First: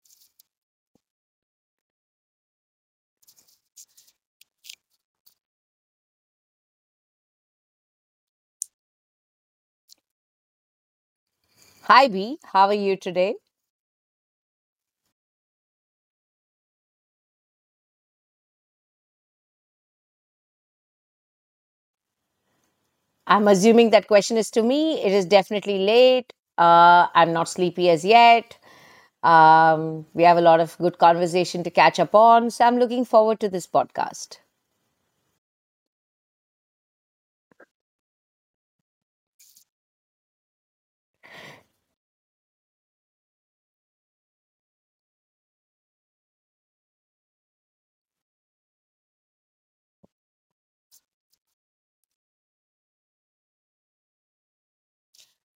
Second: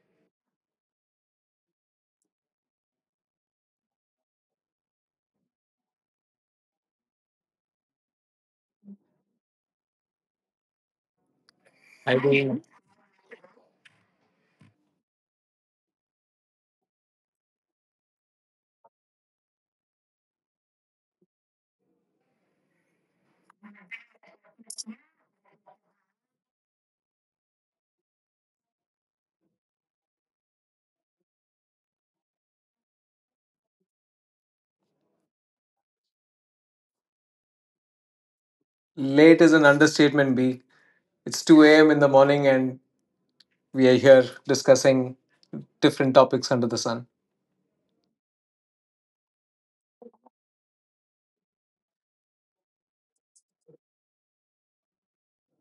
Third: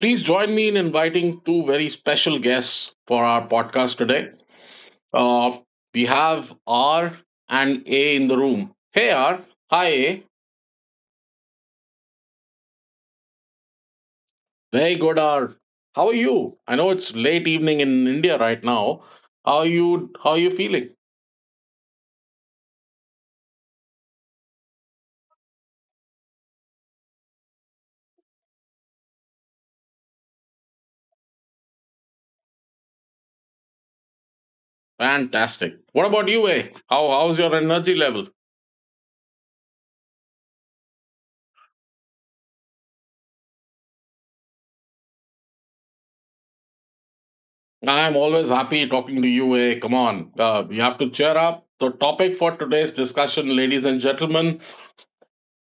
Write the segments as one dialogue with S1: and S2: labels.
S1: please join me in inviting two very special guests for our podcast today. Uh, we have R and A in the room. Hey R, hi A,
S2: Hi,
S3: I
S2: B.
S3: think
S2: How are you today?
S1: very good R. How are you? I know it's late evening in India right now. How are you? How are you feeling?
S2: I'm assuming that question is to me. It is definitely late. I'm not sleepy as yet. We have a lot of good conversation to catch up on. So I'm looking forward to this podcast.
S1: Fantastic. What about you, A? How's your energy level?
S3: late is an understatement, B. It's 2 a.m. in the morning and we are here discussing different topics under the sun.
S1: I'm always happy talking to you, A. Come on, you have to cheer up. The topic for today's discussion, ladies and gentlemen,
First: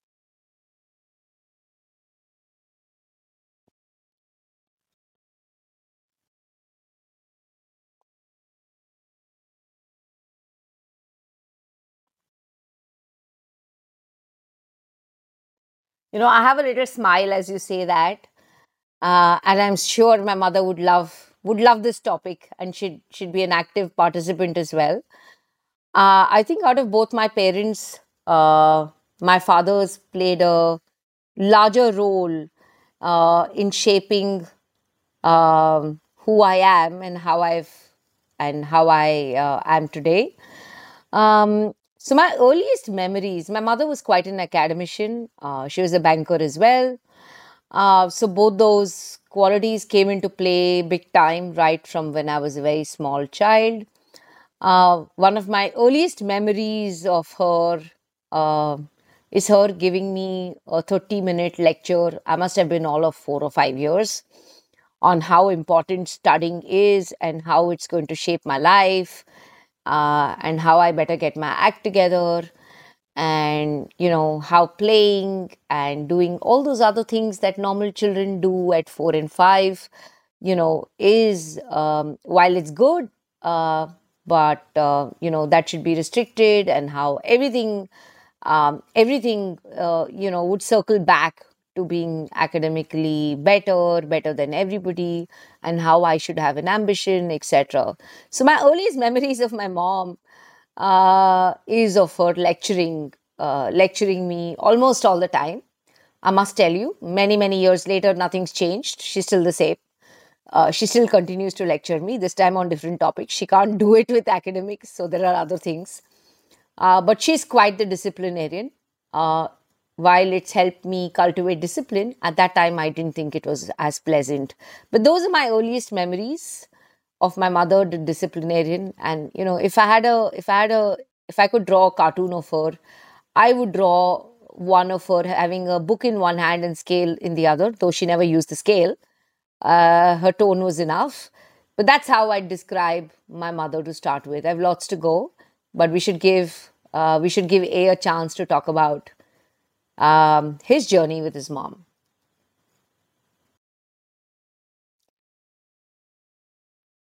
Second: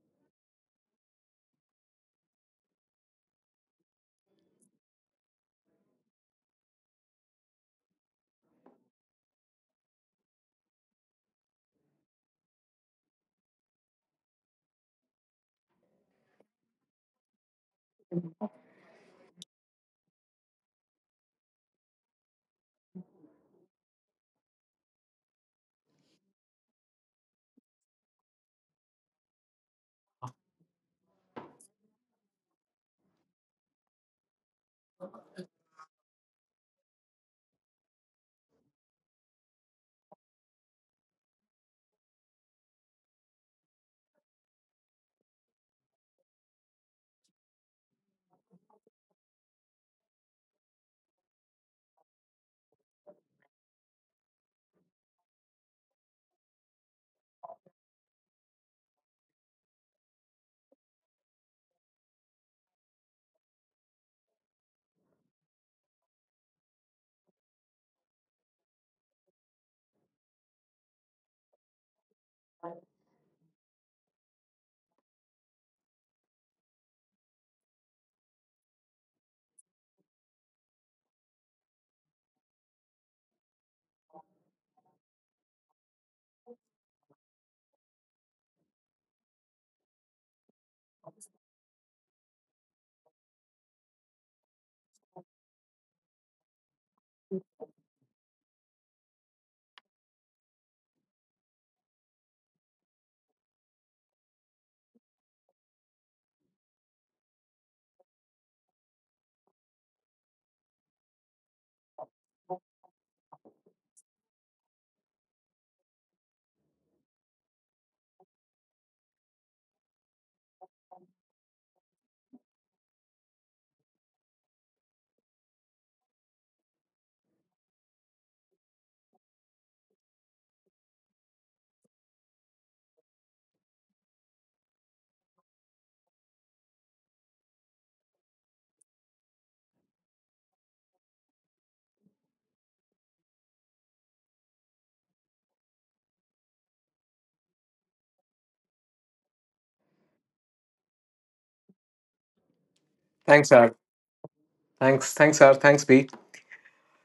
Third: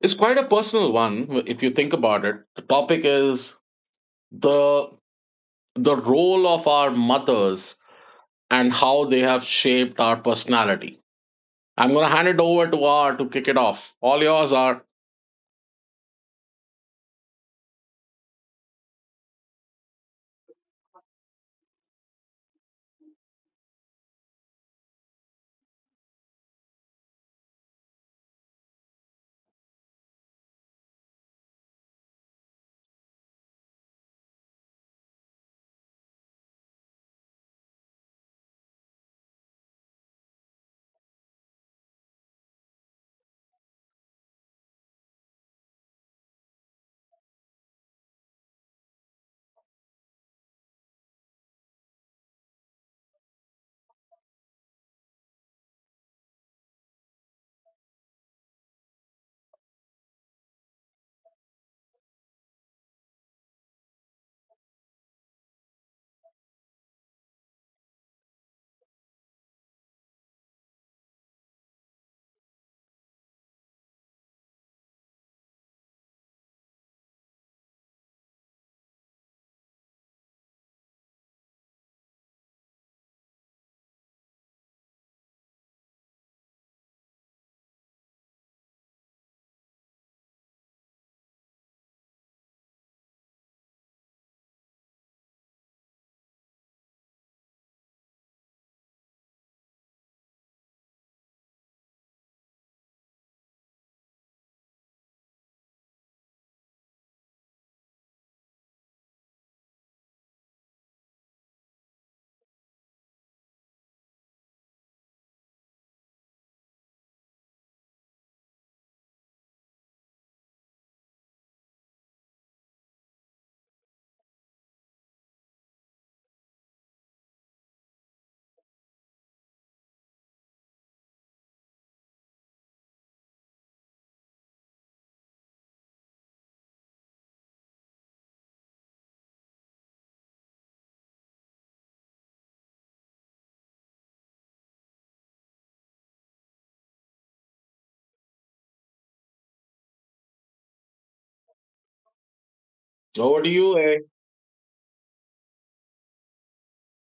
S1: it's quite a personal one if you think about it. The topic is the the role of our mothers and how they have shaped our personality. I'm gonna hand it over to R to kick it off. All yours, R.
S2: I have a little smile as you say that, and I'm sure my mother would love this topic, and she'd be an active participant as well. I think out of both my parents, uh, my father's played a larger role, in shaping, who I am and how I am today. So my earliest memories, my mother was quite an academician. She was a banker as well. So both those qualities came into play big time right from when I was a very small child. One of my earliest memories of her, uh, is her giving me a 30-minute lecture. I must have been all of 4 or 5 years, on how important studying is and how it's going to shape my life, and how I better get my act together, and you know how playing and doing all those other things that normal children do at 4 and 5, is, while it's good, uh, but that should be restricted, and how everything would circle back to being academically better than everybody, and how I should have an ambition, etc. So my earliest memories of my mom, is of her lecturing me almost all the time. I must tell you, many, many years later, nothing's changed. She's still the same. She still continues to lecture me, this time on different topics. She can't do it with academics, so there are other things. But she's quite the disciplinarian. Uh, while it's helped me cultivate discipline, at that time I didn't think it was as pleasant. But those are my earliest memories of my mother, the disciplinarian. And if I could draw a cartoon of her, I would draw one of her having a book in one hand and scale in the other, though she never used the scale. Her tone was enough. But that's how I describe my mother to start with. I've lots to go, but we should give A a chance to talk about, his journey with his mom.
S1: Over to
S3: Thanks, R.
S1: you, A.
S3: Thanks, R. Thanks, B.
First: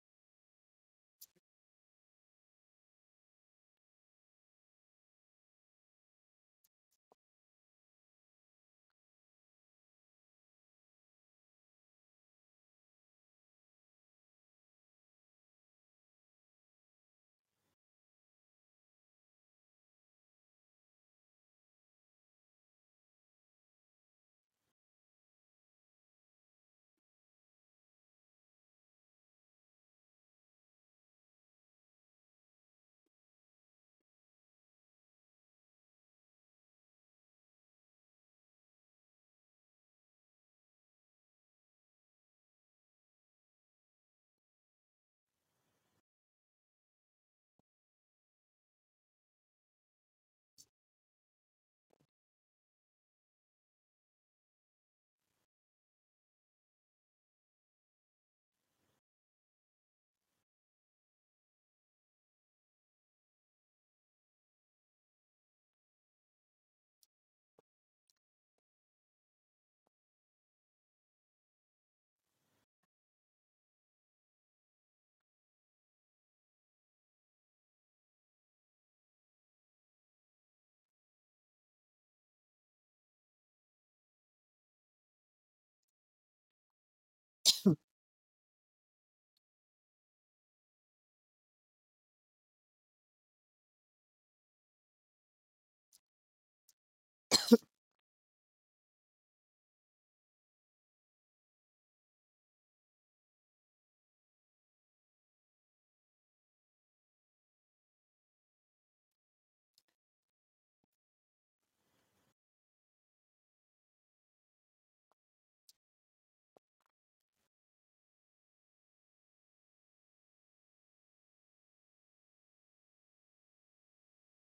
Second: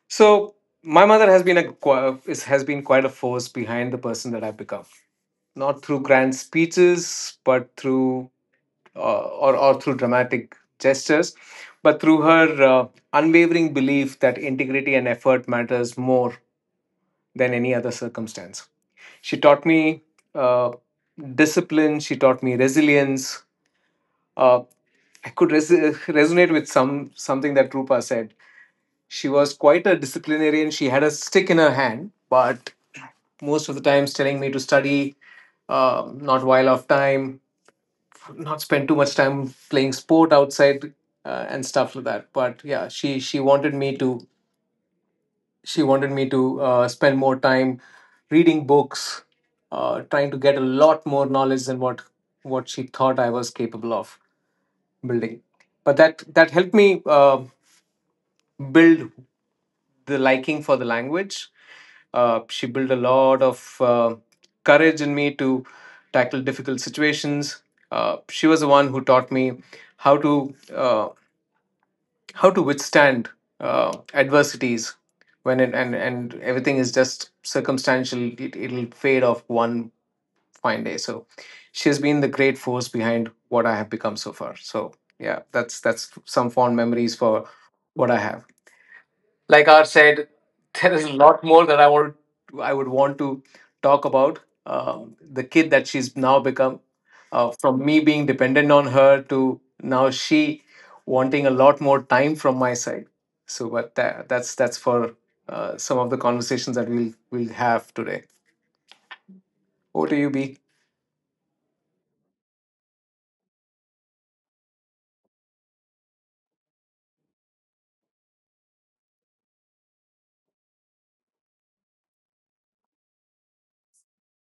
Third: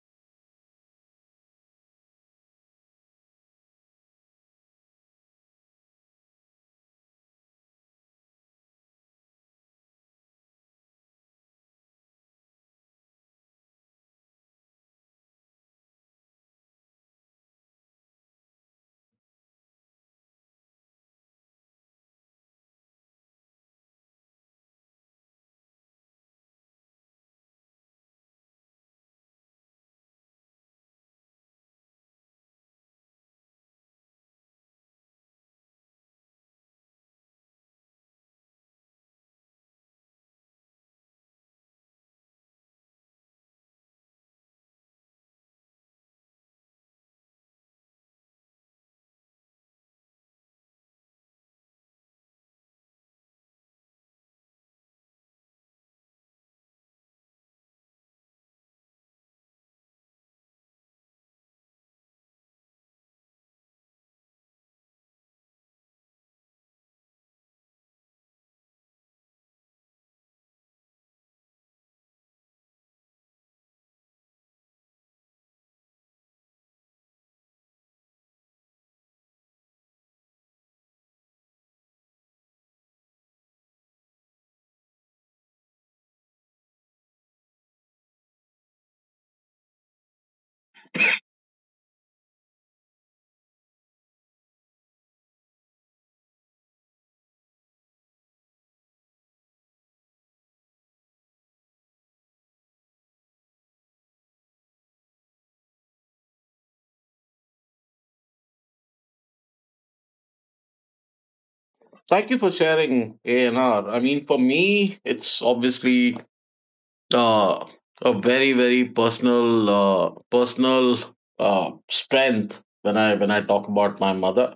S3: So, my mother has been quite a force behind the person that I've become. Not through grand speeches, but through uh, or through dramatic gestures, but through her unwavering belief that integrity and effort matters more than any other circumstance. She taught me uh, discipline. She taught me resilience. Uh, I could resonate with something that Rupa said. She was quite a disciplinarian. She had a stick in her hand, but most of the times telling me to study, not while off time, not spend too much time playing sport outside and stuff like that. But yeah, she wanted me to she wanted me to spend more time reading books, trying to get a lot more knowledge than what she thought I was capable of building. But that helped me build the liking for the language. She built a lot of courage in me to tackle difficult situations. She was the one who taught me how to uh, withstand adversities. When it and everything is just circumstantial. It'll fade off one fine day. So she's been the great force behind what I have become so far. So yeah, that's some fond memories for what I have. Like R said, there is a lot more that I would want to talk about. The kid that she's now become, from me being dependent on her to now she wanting a lot more time from my side. So, but that's for some of the conversations that we'll have today. Over to you, B.
S1: Thank you for sharing, A and R. I mean, for me, it's obviously uh, a very very personal strength when I talk about my mother.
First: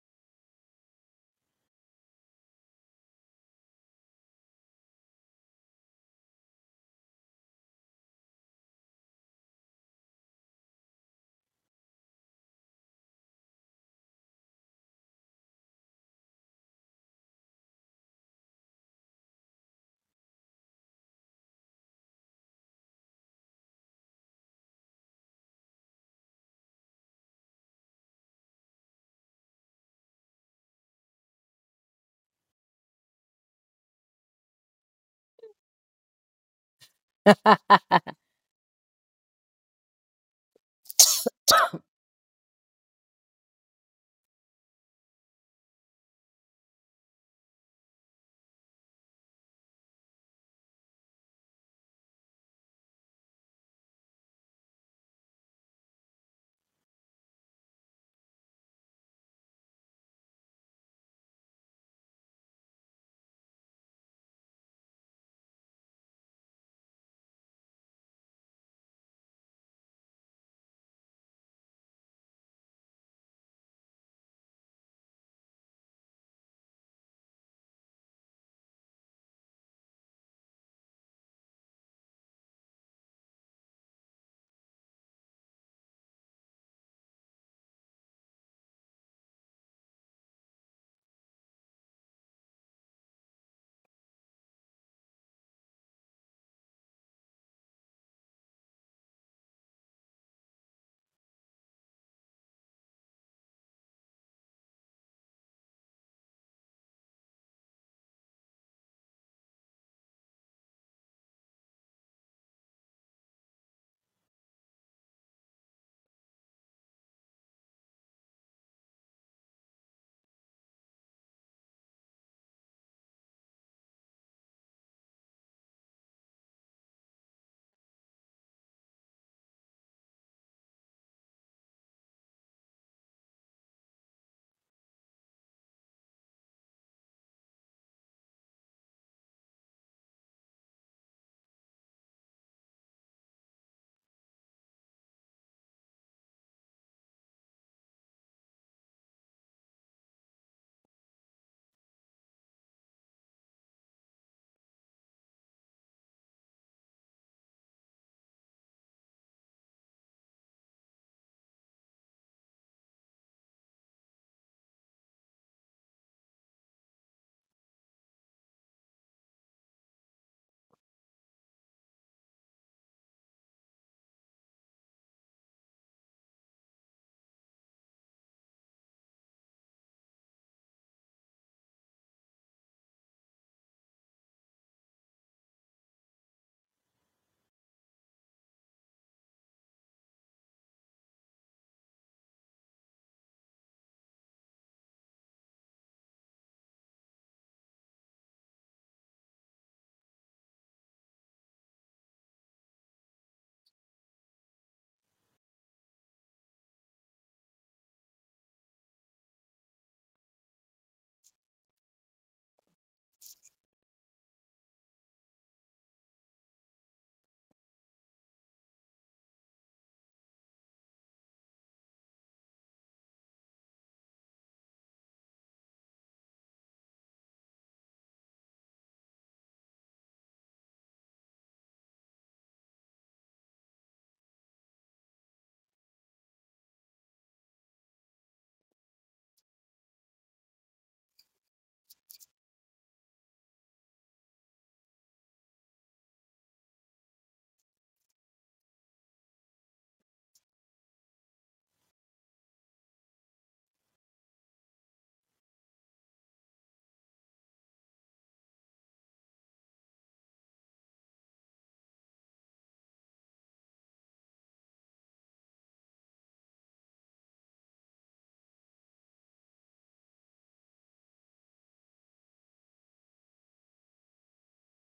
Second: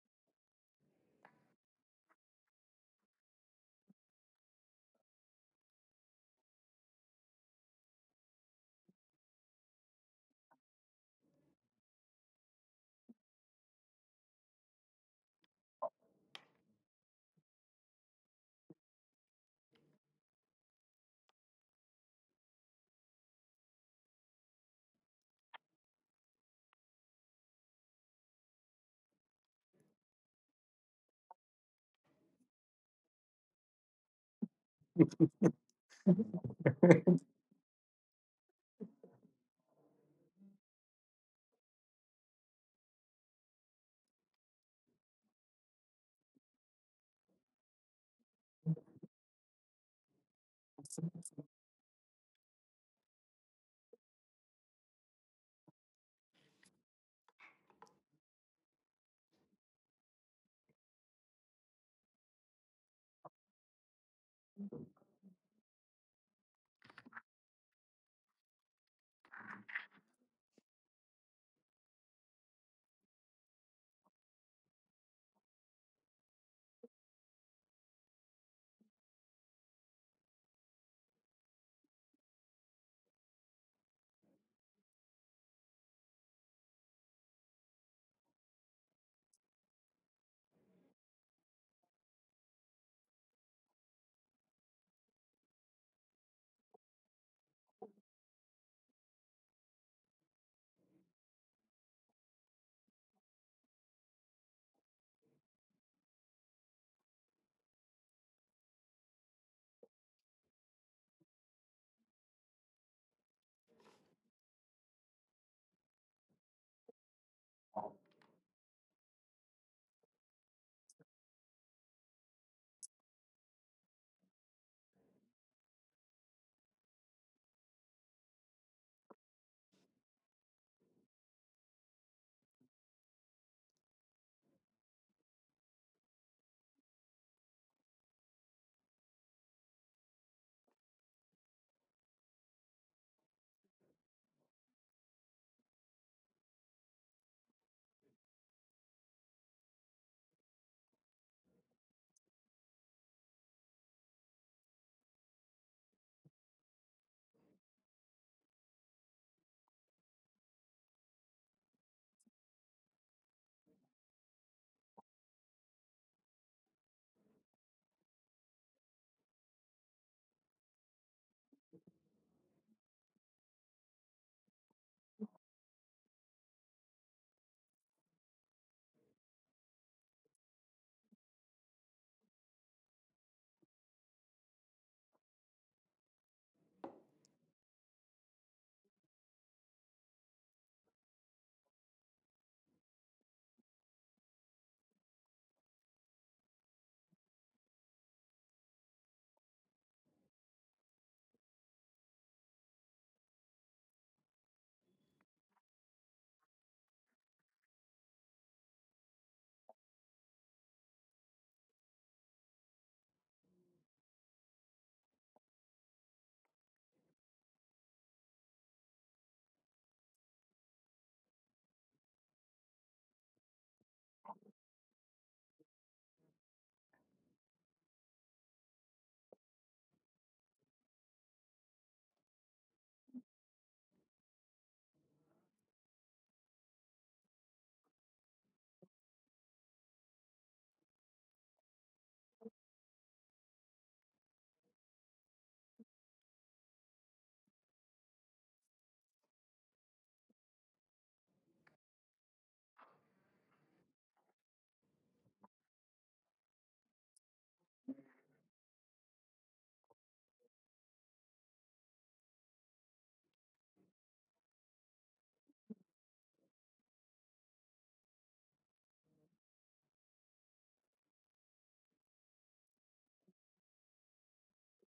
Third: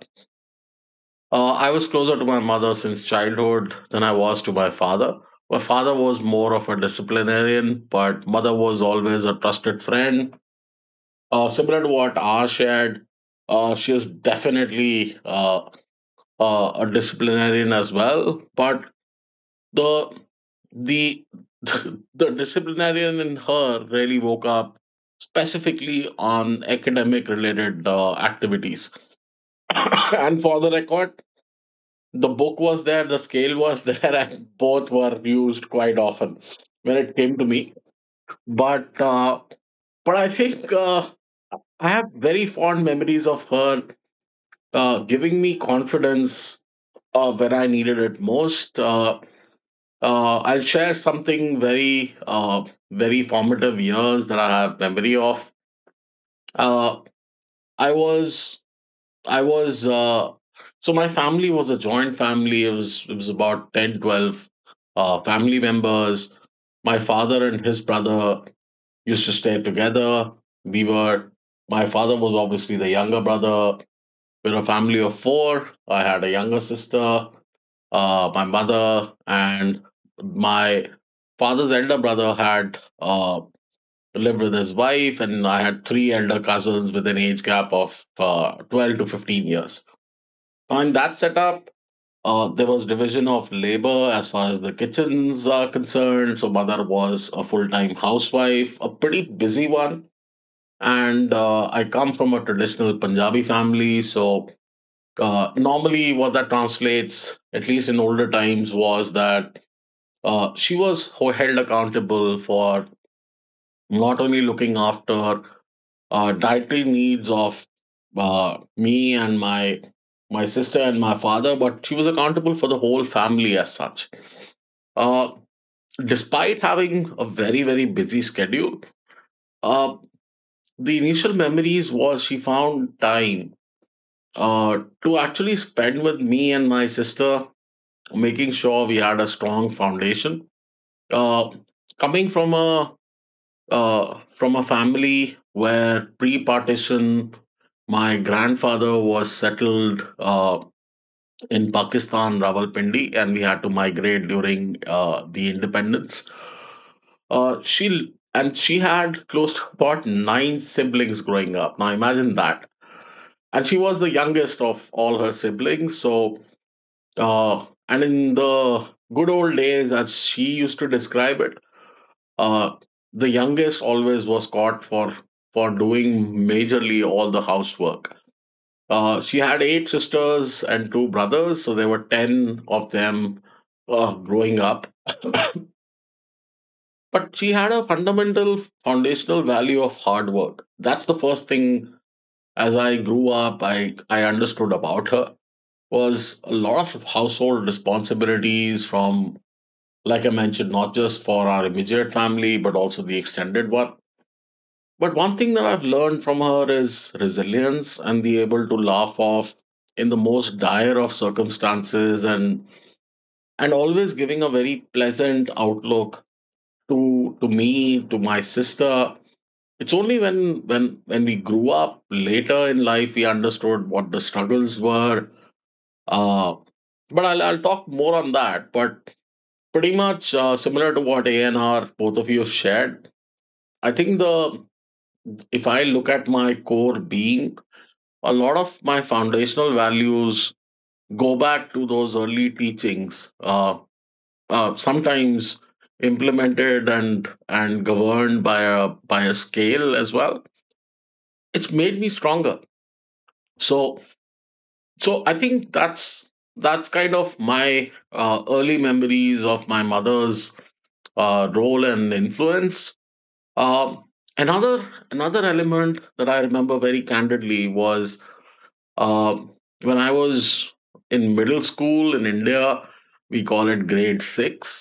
S1: I was closer to my mother since childhood than I was to my father. My father was more of a disciplinarian, but mother was always a trusted friend. Similar to what R shared, she was definitely a disciplinarian as well. But the the the disciplinarian in her really woke up specifically on academic related activities. And for the record, the book was there, the scale was there, and both were used quite often when it came to me. But uh, but I think I have very fond memories of her giving me confidence when I needed it most. I'll share something very formative years that I have memory of. Uh, I was I was so my family was a joint family. It was about 10 12 family members. My father and his brother used to stay together. We were My father was obviously the younger brother. We're a family of four. I had a younger sister, my mother, and my father's elder brother had lived with his wife, and I had three elder cousins with an age gap of 12 to 15 years. So in that setup, there was division of labor as far as the kitchens are concerned. So mother was a full-time housewife, a pretty busy one. And I come from a traditional Punjabi family, so normally what that translates, at least in older times, was that she was held accountable for not only looking after dietary needs of me and my sister and my father, but she was accountable for the whole family as such. Uh, Despite having a very very busy schedule, uh, the initial memories was she found time to actually spend with me and my sister, making sure we had a strong foundation. Uh, Coming from a family where pre-partition, my grandfather was settled in Pakistan, Rawalpindi, and we had to migrate during the independence. She had close to about nine siblings growing up. Now imagine that, and she was the youngest of all her siblings. So, and in the good old days, as she used to describe it, uh, the youngest always was caught for doing majorly all the housework. She had eight sisters and two brothers, so there were 10 of them, growing up. But she had a fundamental, foundational value of hard work. That's the first thing. As I grew up, I understood about her was a lot of household responsibilities from, like I mentioned, not just for our immediate family but also the extended one. But one thing that I've learned from her is resilience and the able to laugh off in the most dire of circumstances, and always giving a very pleasant outlook to me, to my sister. It's only when we grew up later in life we understood what the struggles were. Uh, but I'll talk more on that. But pretty much, similar to what A and R, both of you, have shared. I think the if I look at my core being, a lot of my foundational values go back to those early teachings, sometimes implemented and governed by a scale as well. It's made me stronger. So so i think that's kind of my early memories of my mother's role and influence. um, another another element that I remember very candidly was, Uh, when I was in middle school in India, we call it grade 6.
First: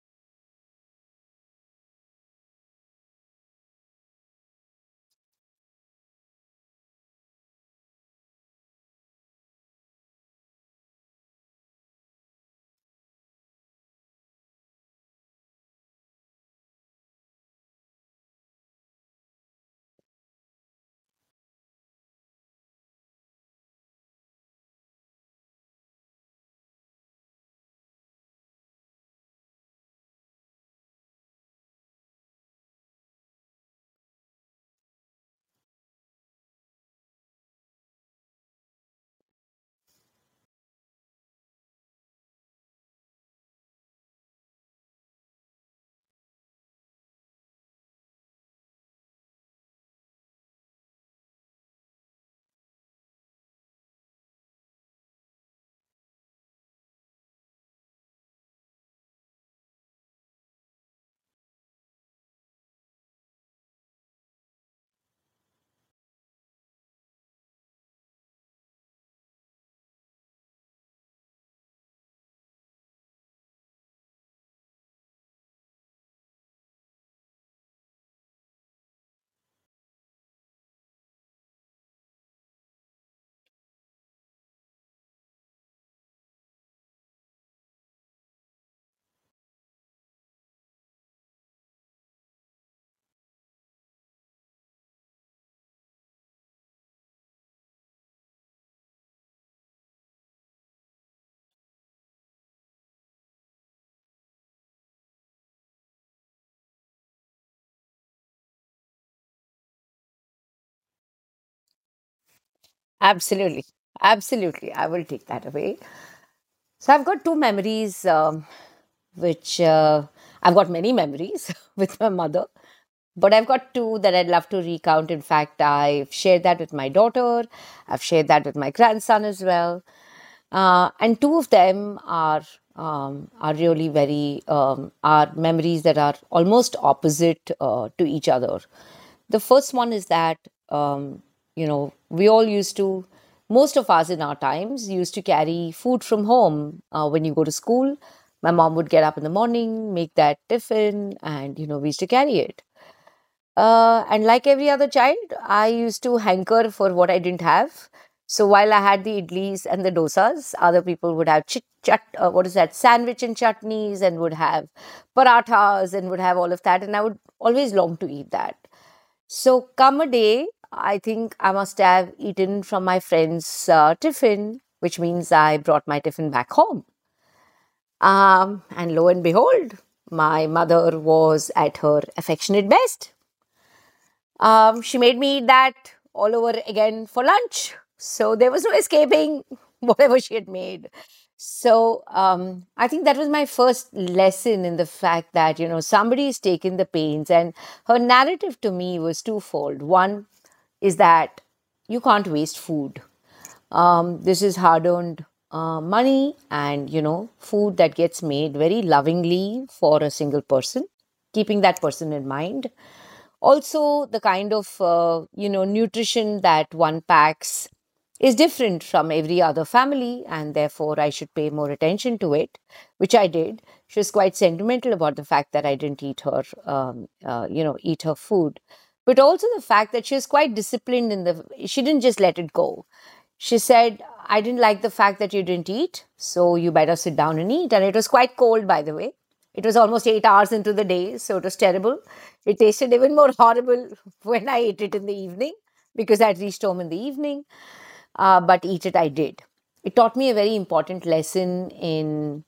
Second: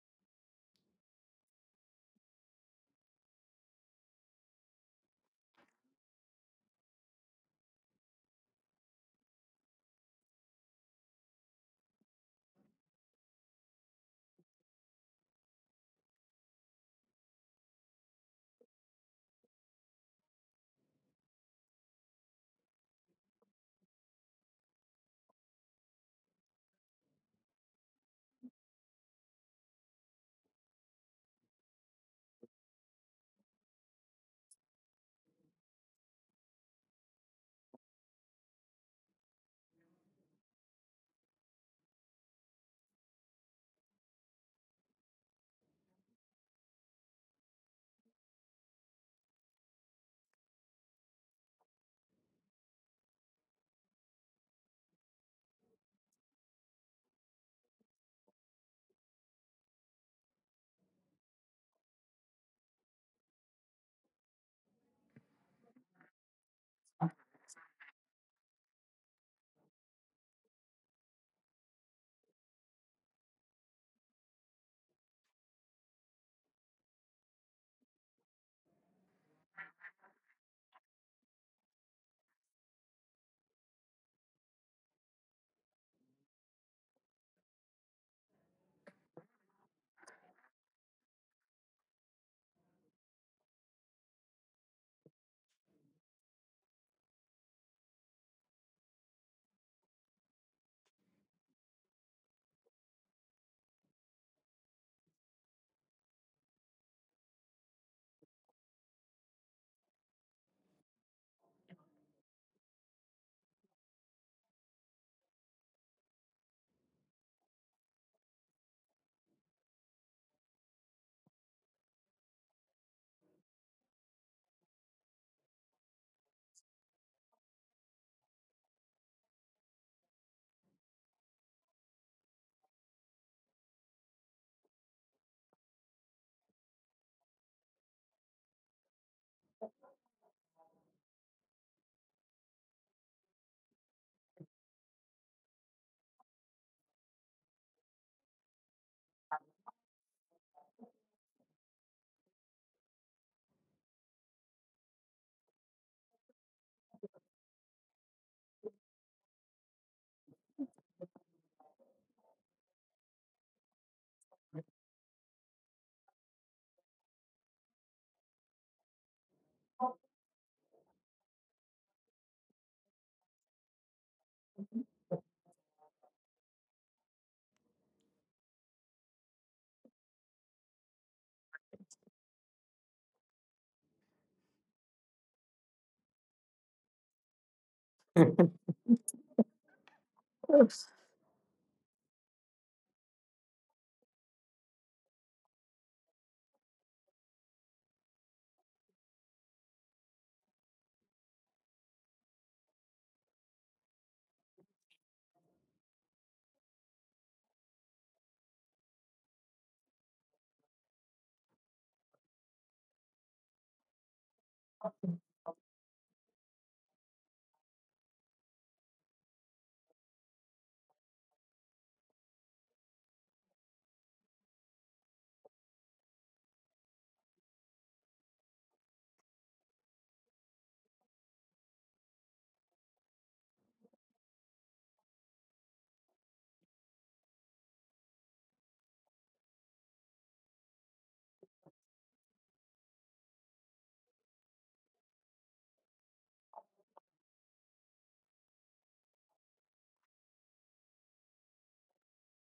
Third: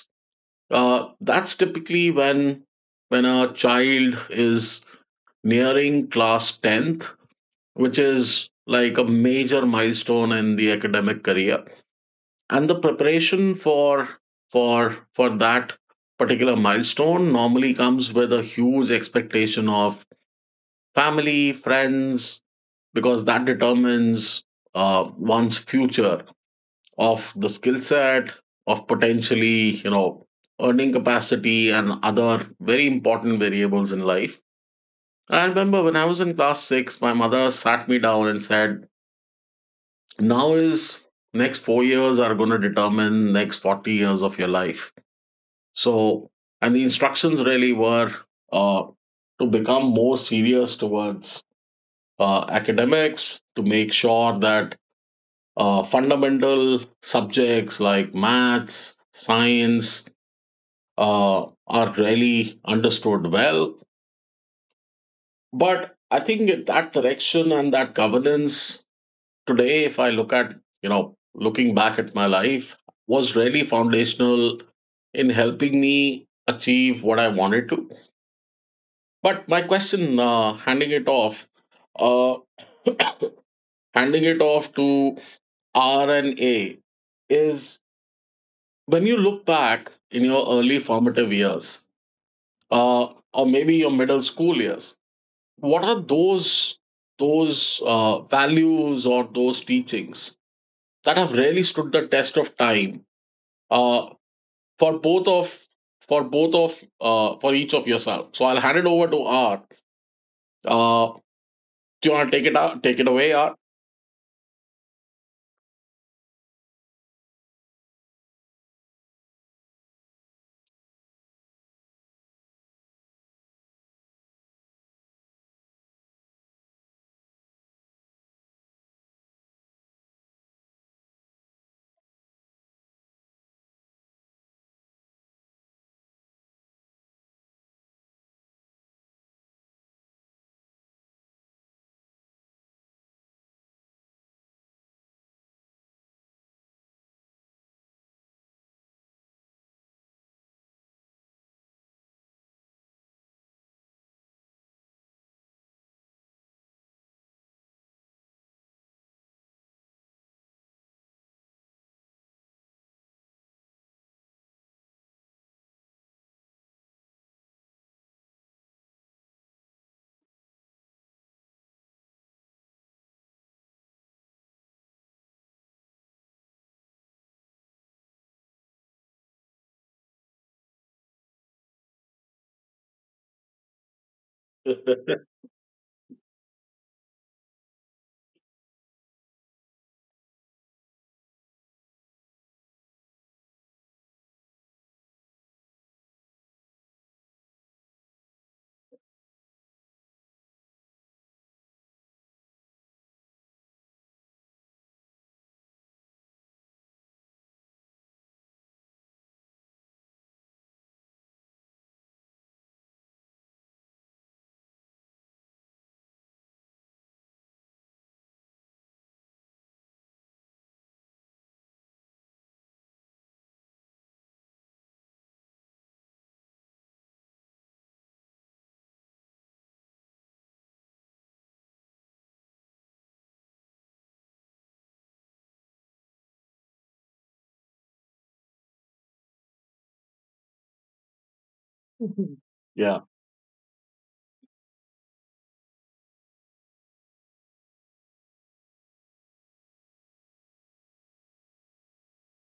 S1: That's typically when a child is nearing class tenth, which is like a major milestone in the academic career, and the preparation for that particular milestone normally comes with a huge expectation of family, friends, because that determines one's future, of the skill set, of potentially, earning capacity and other very important variables in life. And I remember when I was in class 6, my mother sat me down and said, now is next 4 years are going to determine next 40 years of your life. So, and the instructions really were uh, to become more serious towards academics, to make sure that fundamental subjects like maths, science are really understood well. But I think that direction and that governance today, if I look at, looking back at my life, was really foundational in helping me achieve what I wanted to. But my question, handing it off, uh, handing it off to R and A is, when you look back in your early formative years, uh, or maybe your middle school years, what are those values or those teachings that have really stood the test of time, uh, for both of for both of for each of yourself. So I'll hand it over to art. uh, do you want to take it away, art?
S2: Absolutely, absolutely. I will take that away. So I've got two memories, which, I've got many memories with my mother, but I've got two that I'd love to recount. In fact, I've shared that with my daughter, I've shared that with my grandson as well, and two of them are really very are memories that are almost opposite, to each other. The first one is that, um, you know we all used to most of us in our times used to carry food from home, when you go to school. My mom would get up in the morning, make that tiffin, and we used to carry it, and like every other child, I used to hanker for what I didn't have. So while I had the idlis and the dosas, other people would have chit chat, what is that, sandwich and chutneys, and would have parathas and would have all of that, and I would always long to eat that. So, come a day, I think I must have eaten from my friend's, tiffin, which means I brought my tiffin back home. And lo and behold, my mother was at her affectionate best. She made me eat that all over again for lunch. So there was no escaping whatever she had made. So I think that was my first lesson in the fact that somebody's taken the pains. And her narrative to me was twofold. One is that you can't waste food. This is hard earned, money and food that gets made very lovingly for a single person, keeping that person in mind. Also the kind of, nutrition that one packs, is different from every other family, and therefore I should pay more attention to it, which I did. She was quite sentimental about the fact that I didn't eat her food. But also the fact that she was quite disciplined in the she didn't just let it go. She said, I didn't like the fact that you didn't eat, so you better sit down and eat. And it was quite cold, by the way. It was almost 8 hours into the day, so it was terrible. It tasted
S1: Yeah,
S2: even more horrible when I ate it in the evening, because I'd reached home in the evening, but eat it I did. It taught me a very important lesson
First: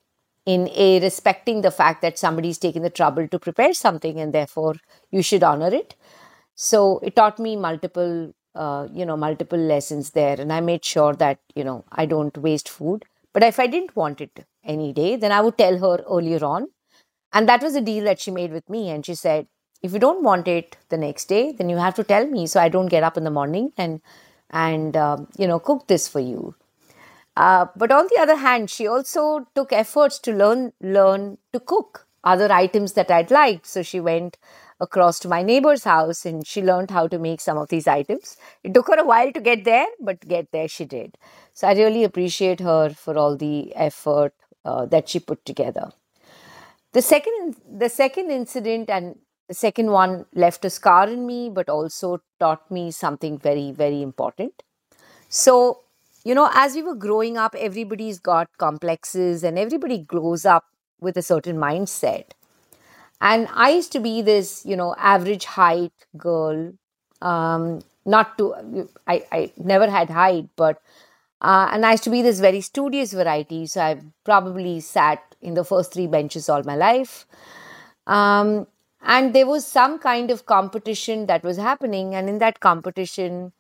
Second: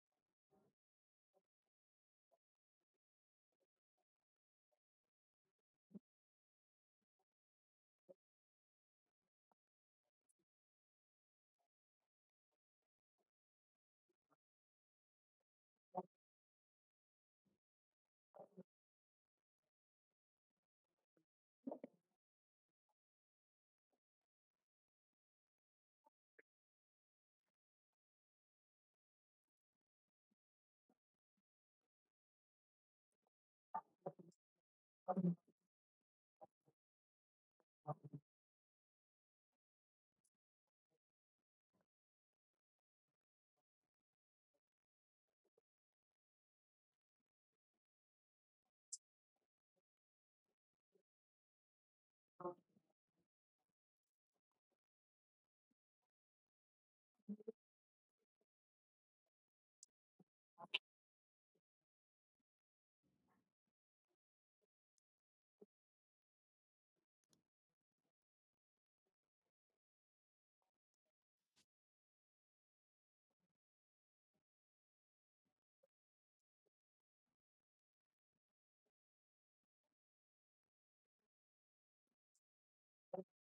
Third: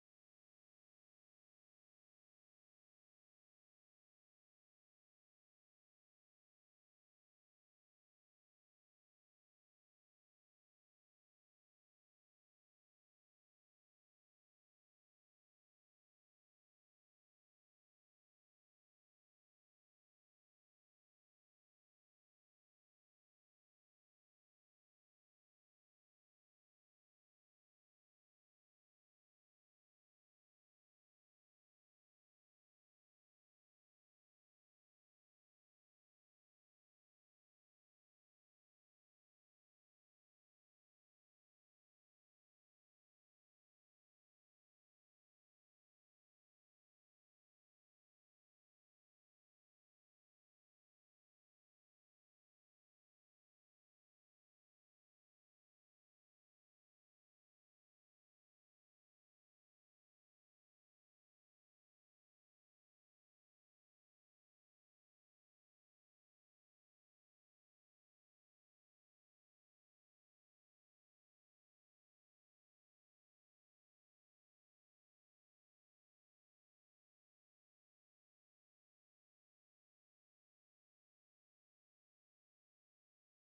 S2: in a respecting the fact that somebody's taken the trouble to prepare something, and therefore you should honor it. So it taught me multiple you know multiple lessons there, and I made sure that, I don't waste food. But if I didn't want it any day, then I would tell her earlier on, and that was a deal that she made with me. And she said, if you don't want it the next day, then you have to tell me, so I don't get up in the morning and and cook this for you. But on the other hand, she also took efforts to learn to cook other items that I'd liked. So she went across to my neighbor's house and she learned how to make some of these items. It took her a while to get there, but get there she did. So I really appreciate her for all the effort, that she put together. The second, incident, and the second one left a scar in me, but also taught me something very, very important. So, as we were growing up, everybody's got complexes and everybody grows up with a certain mindset. And I used to be this average height girl. Um, not to, I never had height, but, and I used to be this very studious variety. So I probably sat in the first three benches all my life. Um, and there was some kind of competition that was happening. And in that competition,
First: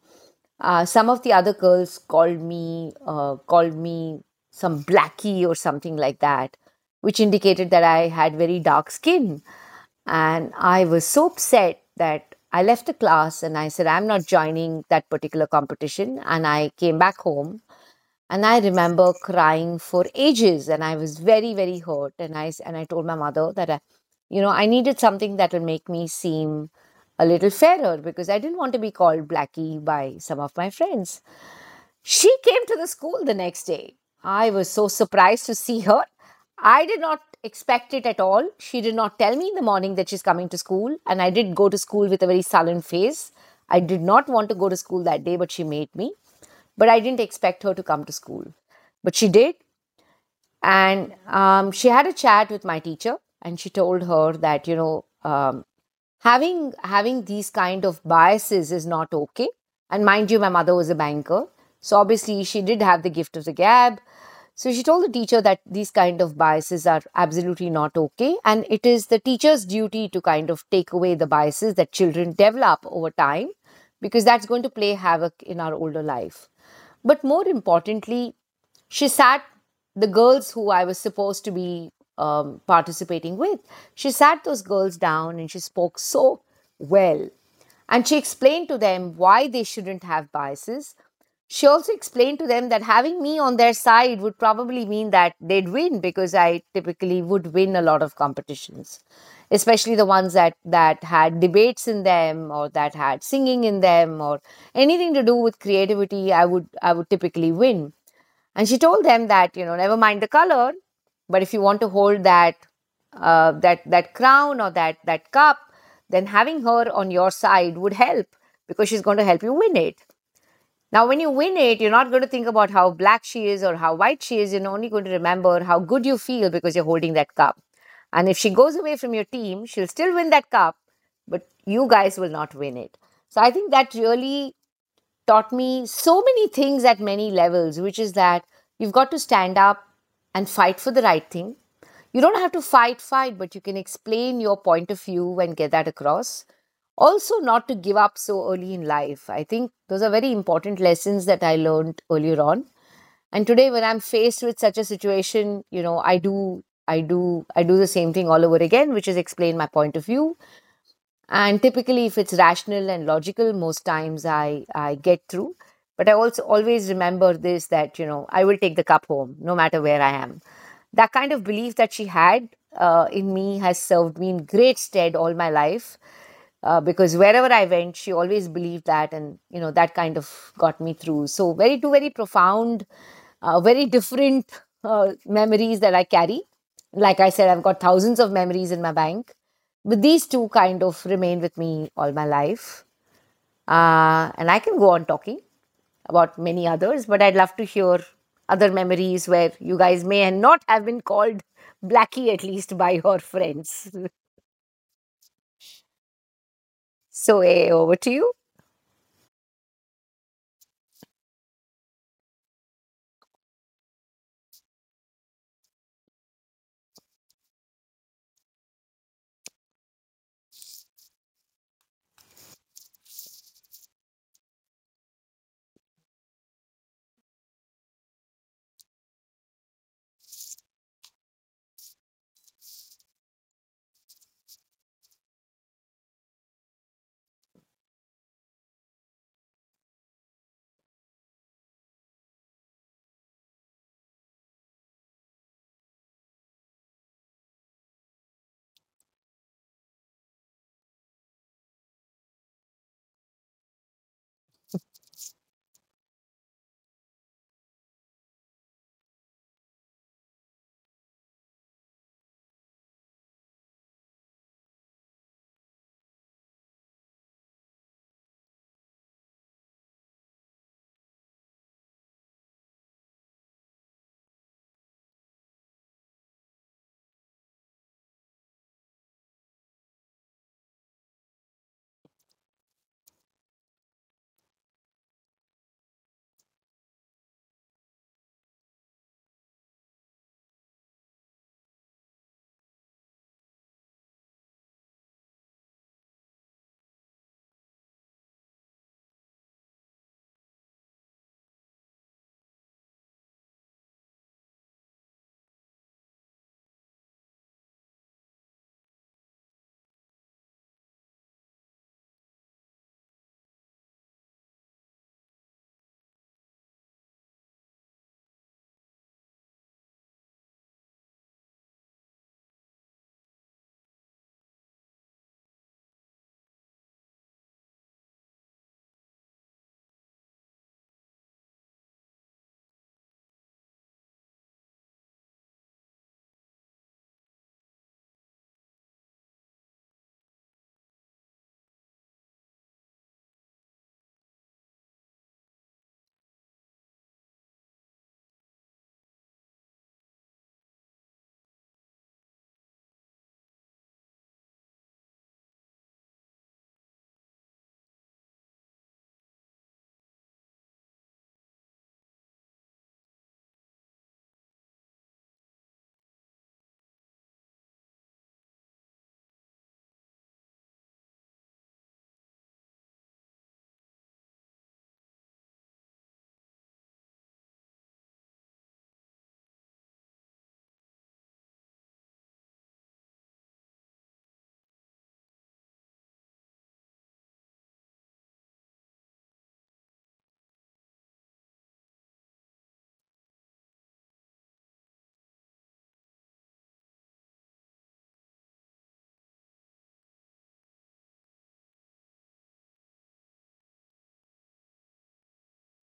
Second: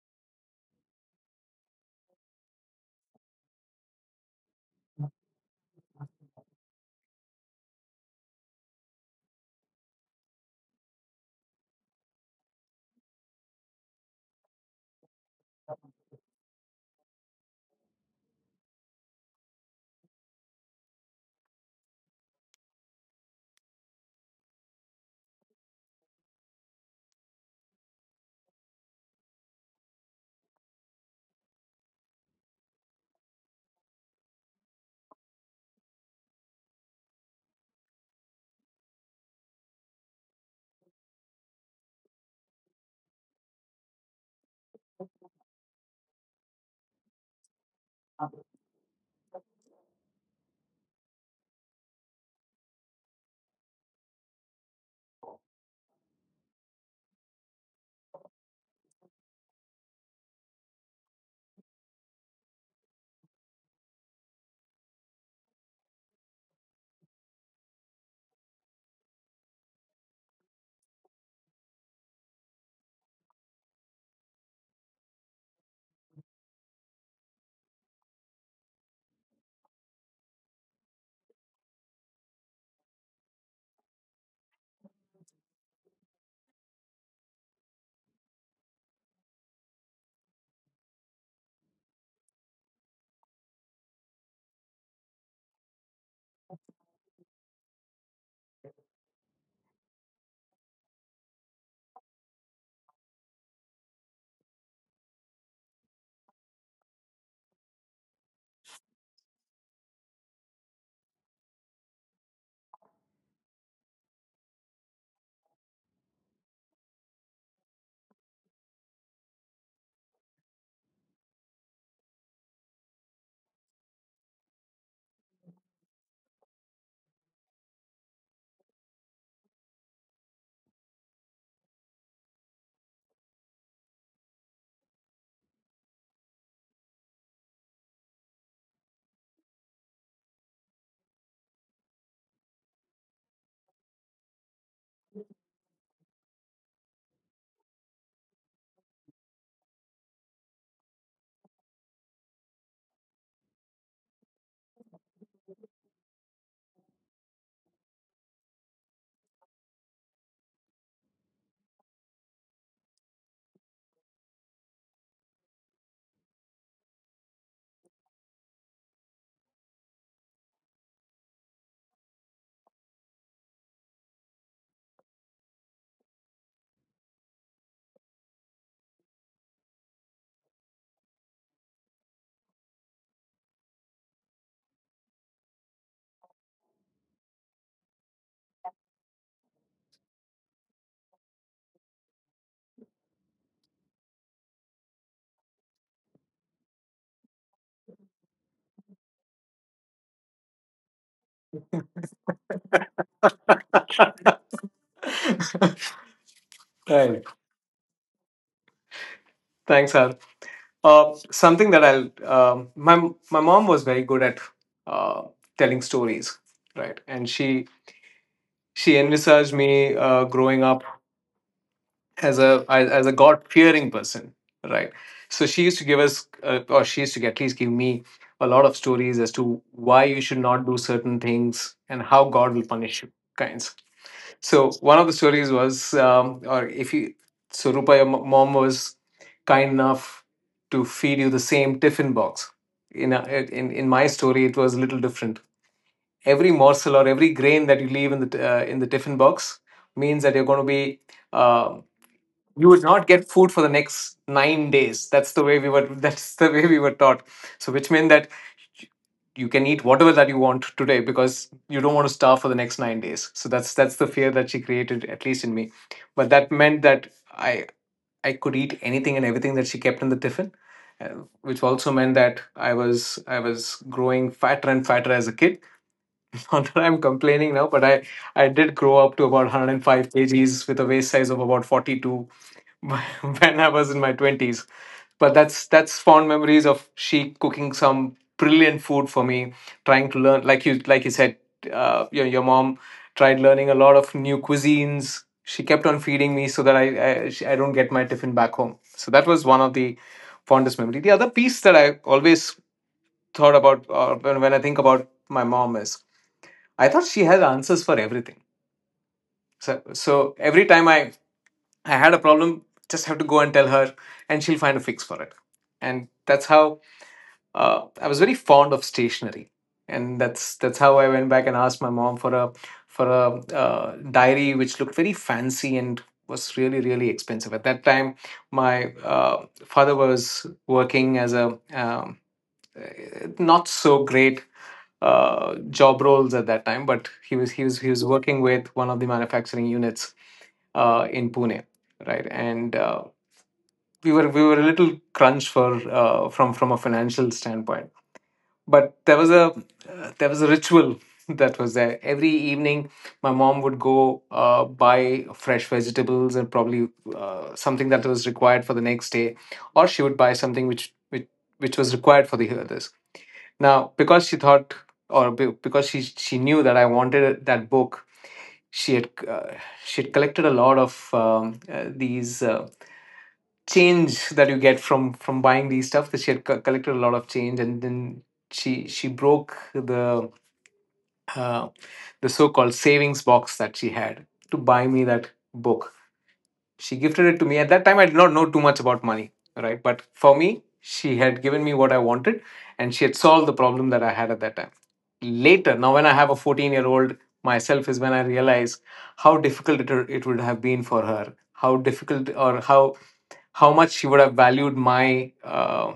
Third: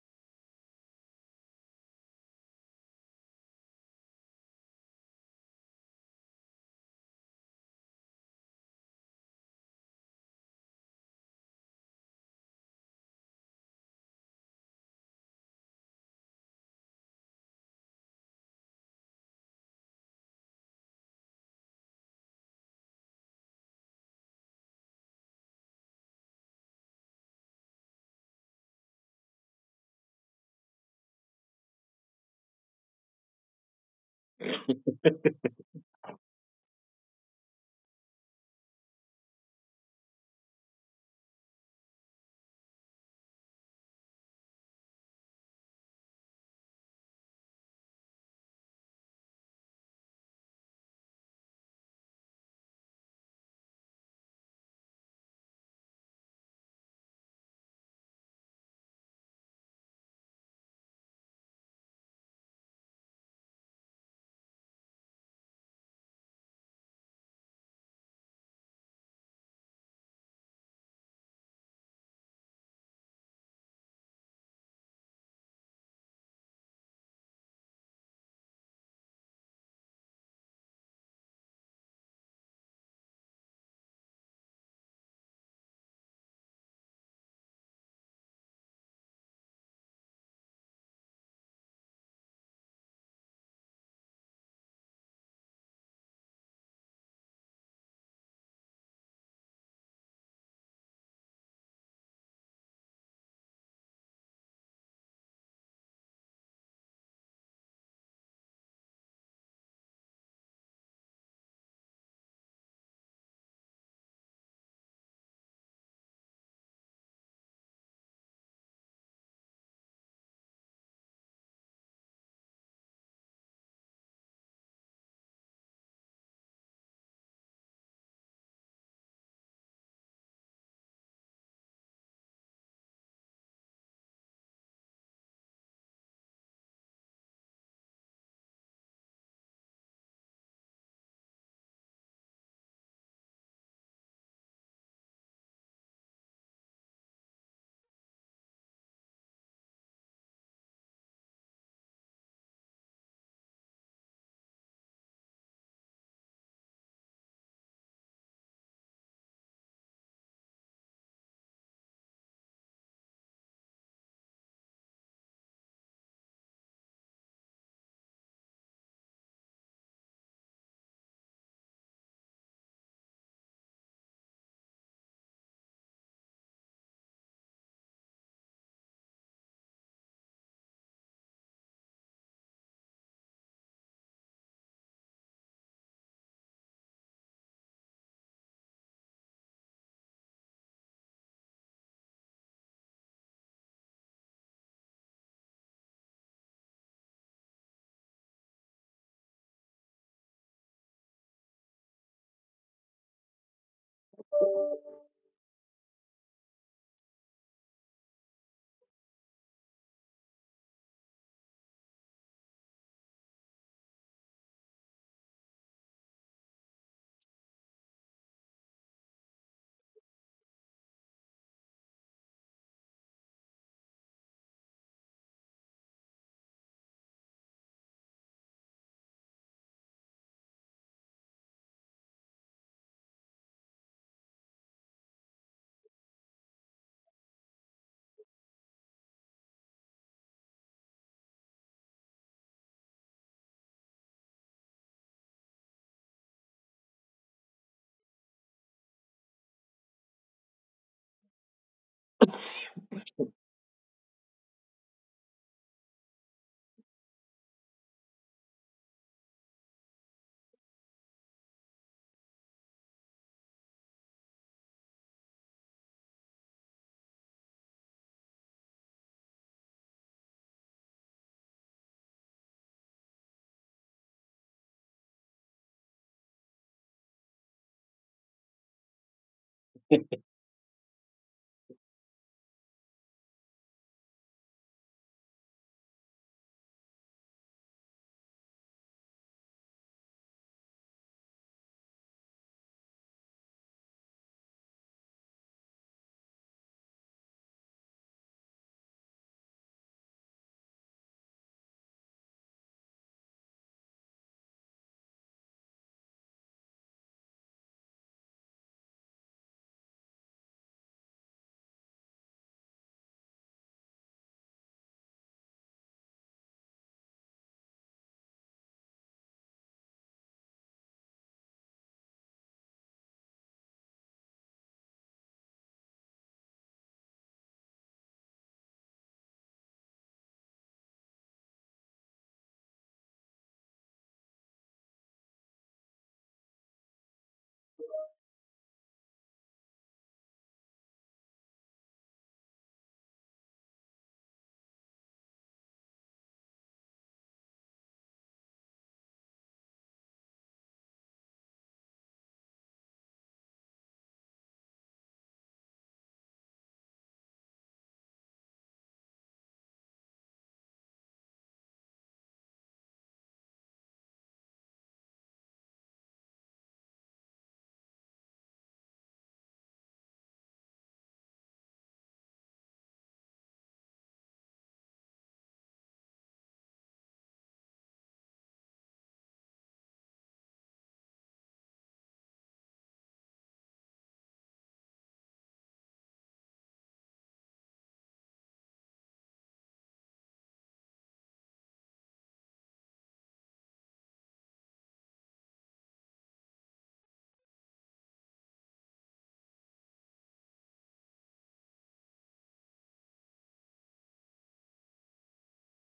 S2: some of the other girls called me some blackie or something like that, which indicated that I had very dark skin. And I was so upset that I left the class and I said, I'm not joining that particular competition. And I came back home, and I remember crying for ages, and I was very very hurt, and I told my mother that I you know I needed something that will make me seem a little fairer, because I didn't want to be called blackie by some of my friends. She came to the school the next day. I was so surprised to see her. I did not expect it at all. She did not tell me in the morning that she's coming to school, and I did go to school with a very sullen face. I did not want to go to school that day, but she made me. But I didn't expect her to come to school. But she did, and she had a chat with my teacher, and she told her that, having these kind of biases is not okay. And mind you, my mother was a banker, so obviously she did have the gift of the gab. So she told the teacher that these kind of biases are absolutely not okay, and it is the teacher's duty to kind of take away the biases that children develop over time, because that's going to play havoc in our older life. But more importantly, she sat the girls who I was supposed to be, participating with. She sat those girls down and she spoke so well. And she explained to them why they shouldn't have biases. She also explained to them that having me on their side would probably mean that they'd win, because I typically would win a lot of competitions, especially the ones that had debates in them, or that had singing in them, or anything to do with creativity, I would typically win. And she told them that, never mind the color, but if you want to hold that crown, or that cup, then having her on your side would help, because she's going to help you win it. Now, when you win it, you're not going to think about how black she is or how white she is. You're only going to remember how good you feel because you're holding that cup. And if she goes away from your team, she'll still win that cup, but you guys will not win it. So I think that really taught me so many things at many levels, which is that you've got to stand up and fight for the right thing. You don't have to fight, fight, but you can explain your point of view and get that across. Also, not to give up so early in life. I think those are very important lessons that I learned earlier on. And today, when I'm faced with such a situation, you know, I do the same thing all over again, which is explain my point of view, and typically if it's rational and logical most times I get through. But I also always remember this, that I will take the cup home no matter where I am. That kind of belief that she had in me has served me in great stead all my life, because wherever I went she always believed that, and that kind of got me through. So, very two very profound, very different memories that I carry. Like I said, I've got thousands of memories in my bank, but these two kind of remain with me all my life. And I can go on talking about many others, but I'd love to hear other memories where you guys may not have been called Blackie, at least by your friends.
S3: Right.
S2: So, over to you.
S3: Thanks, Har. Something that I'll my my mom was very good at, uh, telling stories, right? And she envisaged me growing up as a as as a God fearing person, right? So she used to give us, or she used to at least give me a lot of stories as to why you should not do certain things and how God will punish you, kinds. So one of the stories was. Um, or if you, so Rupa, your mom was kind enough to feed you the same tiffin box. In a, in in my story, it was a little different. Every morsel or every grain that you leave in in the tiffin box means that you're going to be, uh, you would not get food for the next 9 days. That's the way we were. That's the way we were taught. So, which meant that you can eat whatever that you want today because you don't want to starve for the next 9 days. So that's the fear that she created, at least in me. But that meant that I could eat anything and everything that she kept in the tiffin, uh, which also meant that I was growing fatter and fatter as a kid. Not that I'm complaining now, but I did grow up to about 105 kgs with a waist size of about 42 when I was in my twenties. But that's fond memories of she cooking some brilliant food for me, trying to learn. Like you said, your mom tried learning a lot of new cuisines. She kept on feeding me so that I don't get my tiffin back home. So that was one of the fondest memory. The other piece that I always thought about, when I think about my mom, is I thought she had answers for everything. So every time I had a problem, just have to go and tell her, and she'll find a fix for it. And that's how, I was very fond of stationery, and that's how I went back and asked my mom for a diary which looked very fancy and was really really expensive at that time. My father was working as a not so great job roles at that time, but he was working with one of the manufacturing units in Pune, right? And we were a little crunched for from a financial standpoint, but there was a ritual that was there every evening. My mom would go, buy fresh vegetables and probably something that was required for the next day, or she would buy something which was required for the now, because she thought, or be- because she knew that I wanted that book. she had uh, she had collected a lot of, these, change that you get from buying these stuff. That she had collected a lot of change, and then she broke uh, the so called savings box that she had to buy me that book. She gifted it to me. At that time I did not know too much about money, right? But for me, she had given me what I wanted, and she had solved the problem that I had at that time. Later, now when I have a 14-year-old myself, is when I realize how difficult it would have been for her, how difficult, or how much she would have valued my,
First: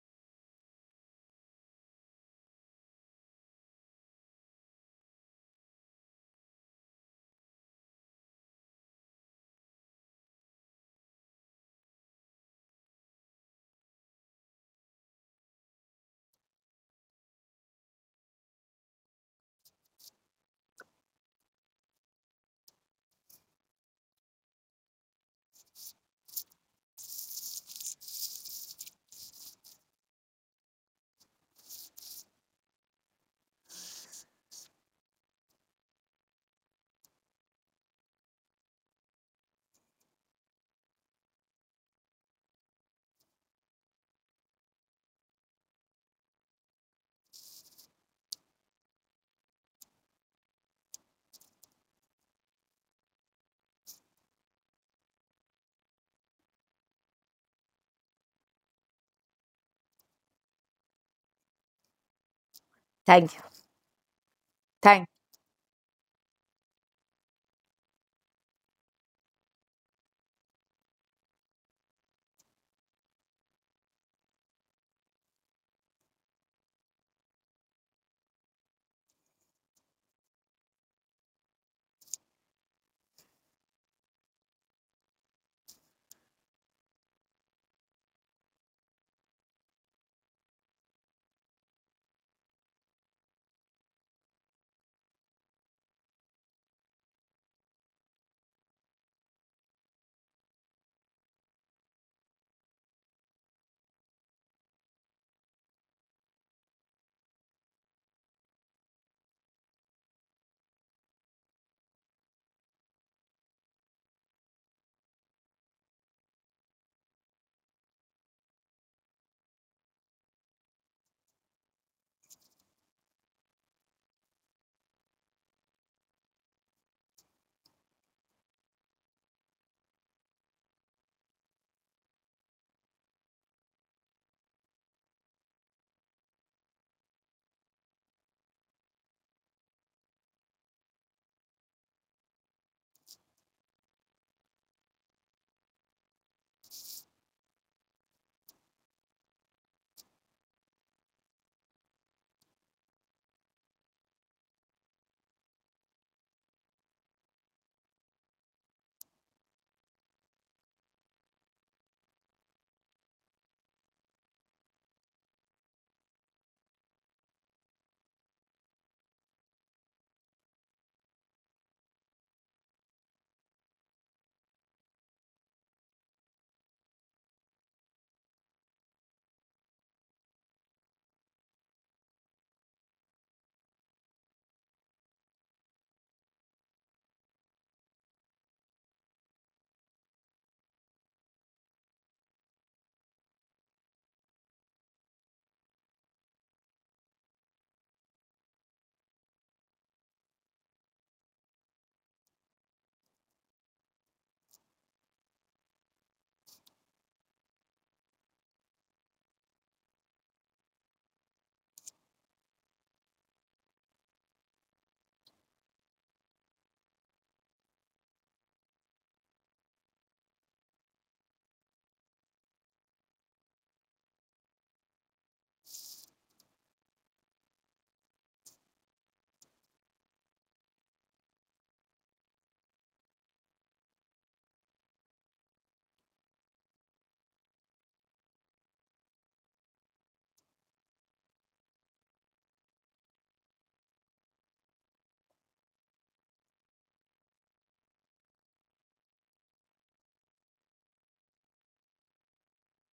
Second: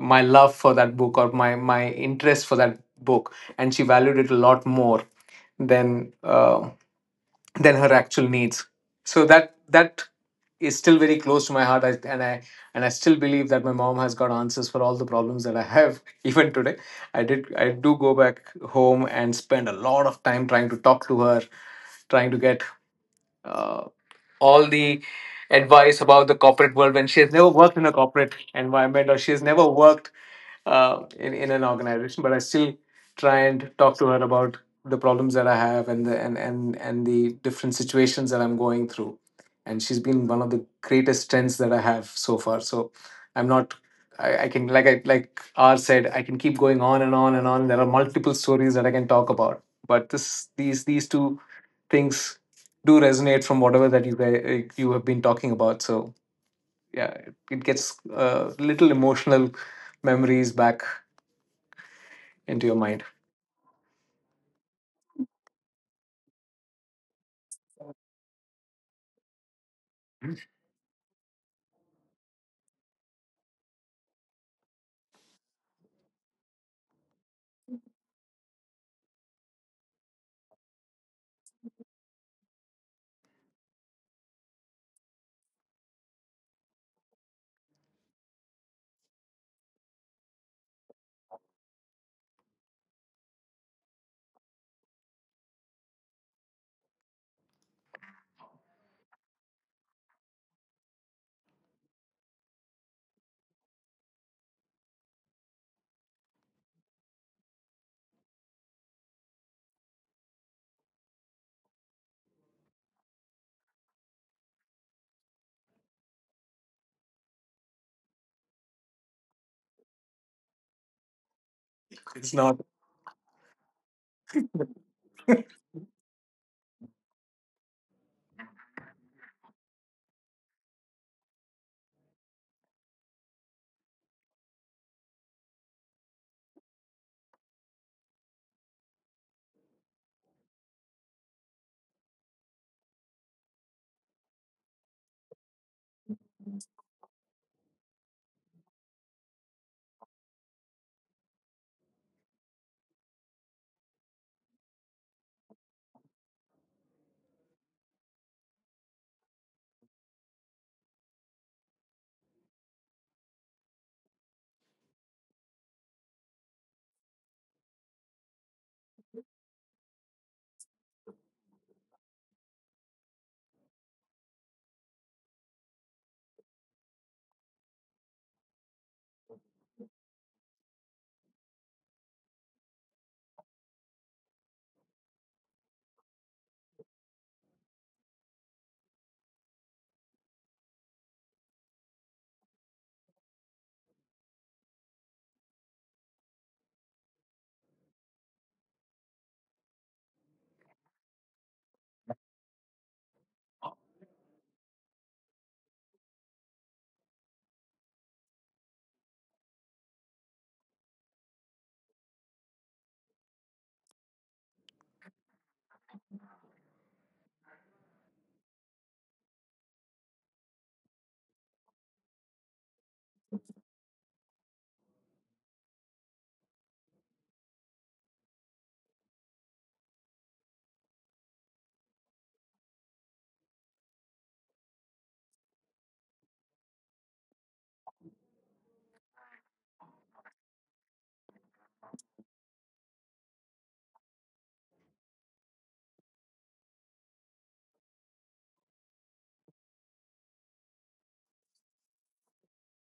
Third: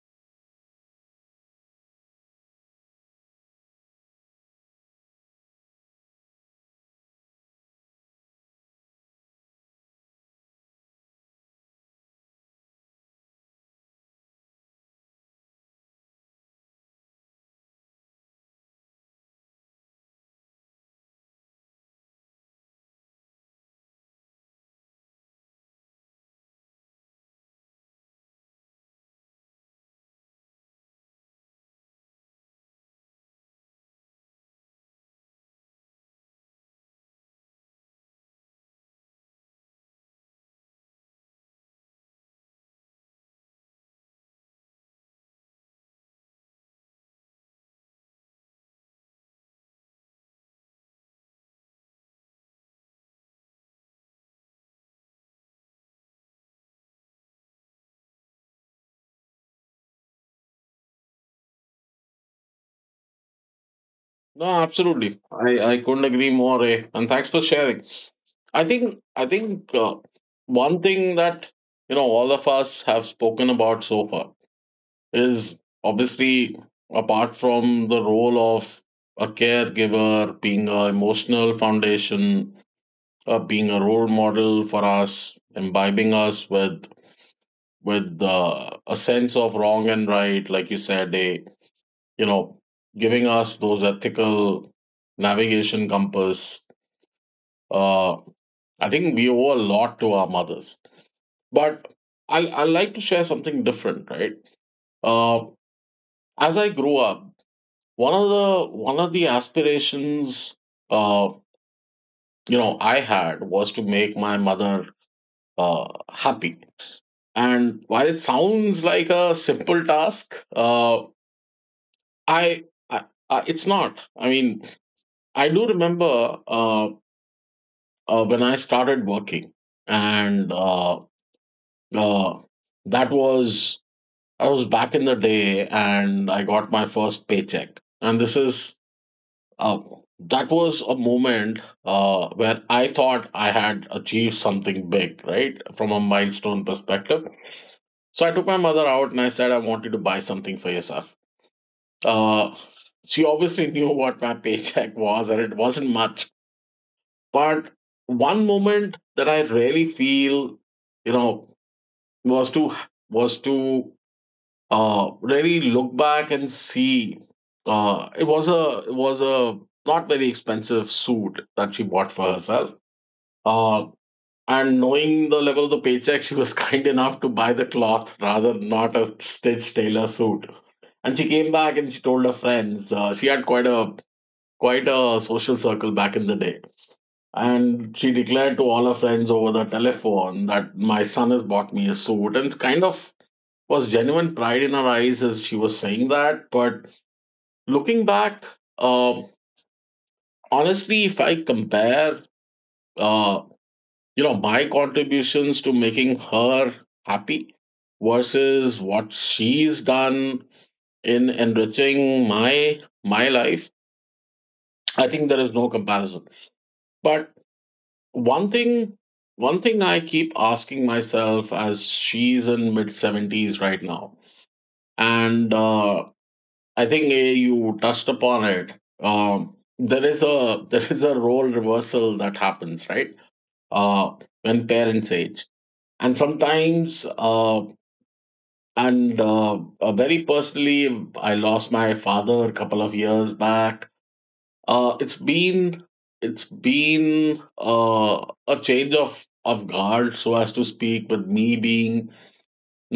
S3: love for that book, or my interest for that book. And she valued it a lot more than uh, than her actual needs. So that is still very close to my heart. I, and I and I still believe that my mom has got answers for all the problems that I have, even today. I do go back home and spend a lot of time trying to talk to her, trying to get, uh, all the advice about the corporate world, when she has never worked in a corporate environment, or she has never worked in an organization, but I still try and talk to her about the problems that I have, and the different situations that I'm going through. And she's been one of the greatest strengths that I have so far. So I'm not. I can like I like R said, I can keep going on and on and on. There are multiple stories that I can talk about, but this these two things do resonate from whatever that you have been talking about. So yeah, it gets, little emotional memories back into your mind.
S2: Thank you.
S1: no,
S2: Thank.
S1: absolutely. I couldn't agree more, eh? And thanks for sharing. I think one thing that all of us have spoken about so far is, obviously, apart from the role of a caregiver, being an emotional foundation, being a role model for us, imbibing us with a sense of wrong and right, like you said, eh? you know, giving us those ethical navigation compass. Uh, I think we owe a lot to our mothers. But I like to share something different, right? Uh, as I grew up, one of the aspirations, uh, I had was to make my mother happy. And while it sounds like a simple task,
S3: It's not.
S1: I, I, I it's not. I mean, I do remember. When I started working, and uh, that was I was back in the day, and I got my first paycheck, and this is uh, that was a moment where I thought I had achieved something big, right, from a milestone perspective. So I took my mother out, and I said, "I want you to buy something for yourself." Uh, she obviously knew what my paycheck was, and it wasn't much. But one moment that I really feel, you know, was to was to really look back and see. It was a not very expensive suit that she bought for herself. Uh, and knowing the level of the paycheck, she was kind enough to buy the cloth, rather not a stitched tailor suit. And she came back and she told her friends. She had quite a social circle back in the day, and she declared to all her friends over the telephone that my son has bought me a suit, and kind of was genuine pride in her eyes as she was saying that. But looking back, uh, honestly, if I compare, uh, my contributions to making her happy versus what she's done in enriching my life, I think there is no comparison. But one thing one thing I keep asking myself, as she's in mid 70s right now, and I think, eh, you touched upon it. There is a there is a role reversal that happens, right? uh, when parents age, and sometimes and very personally, I lost my father a couple of years back. Uh, it's been it's been a change of guard, so as to speak, with me being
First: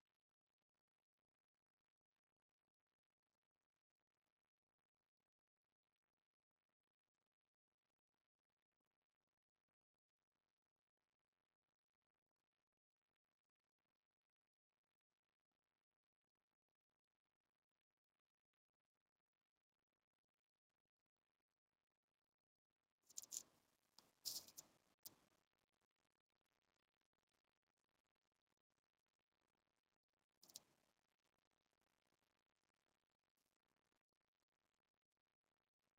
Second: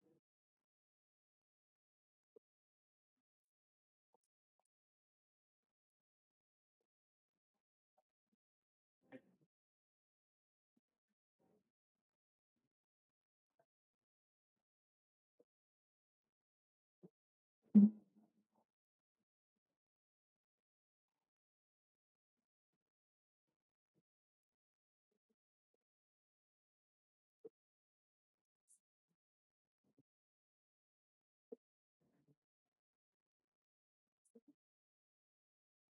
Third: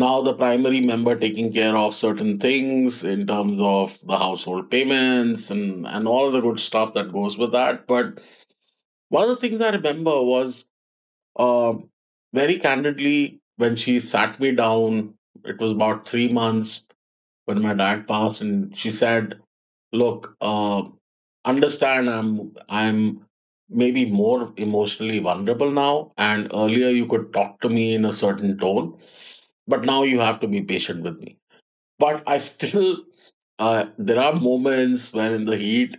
S1: now the primary member taking care of certain things in terms of the household payments and all the good stuff that goes with that. But one of the things I remember was, uh, very candidly, when she sat me down. It was about 3 months when my dad passed, and she said, look, understand, I'm maybe more emotionally vulnerable now, and earlier you could talk to me in a certain tone, but now you have to be patient with me. But I still, there are moments when, in the heat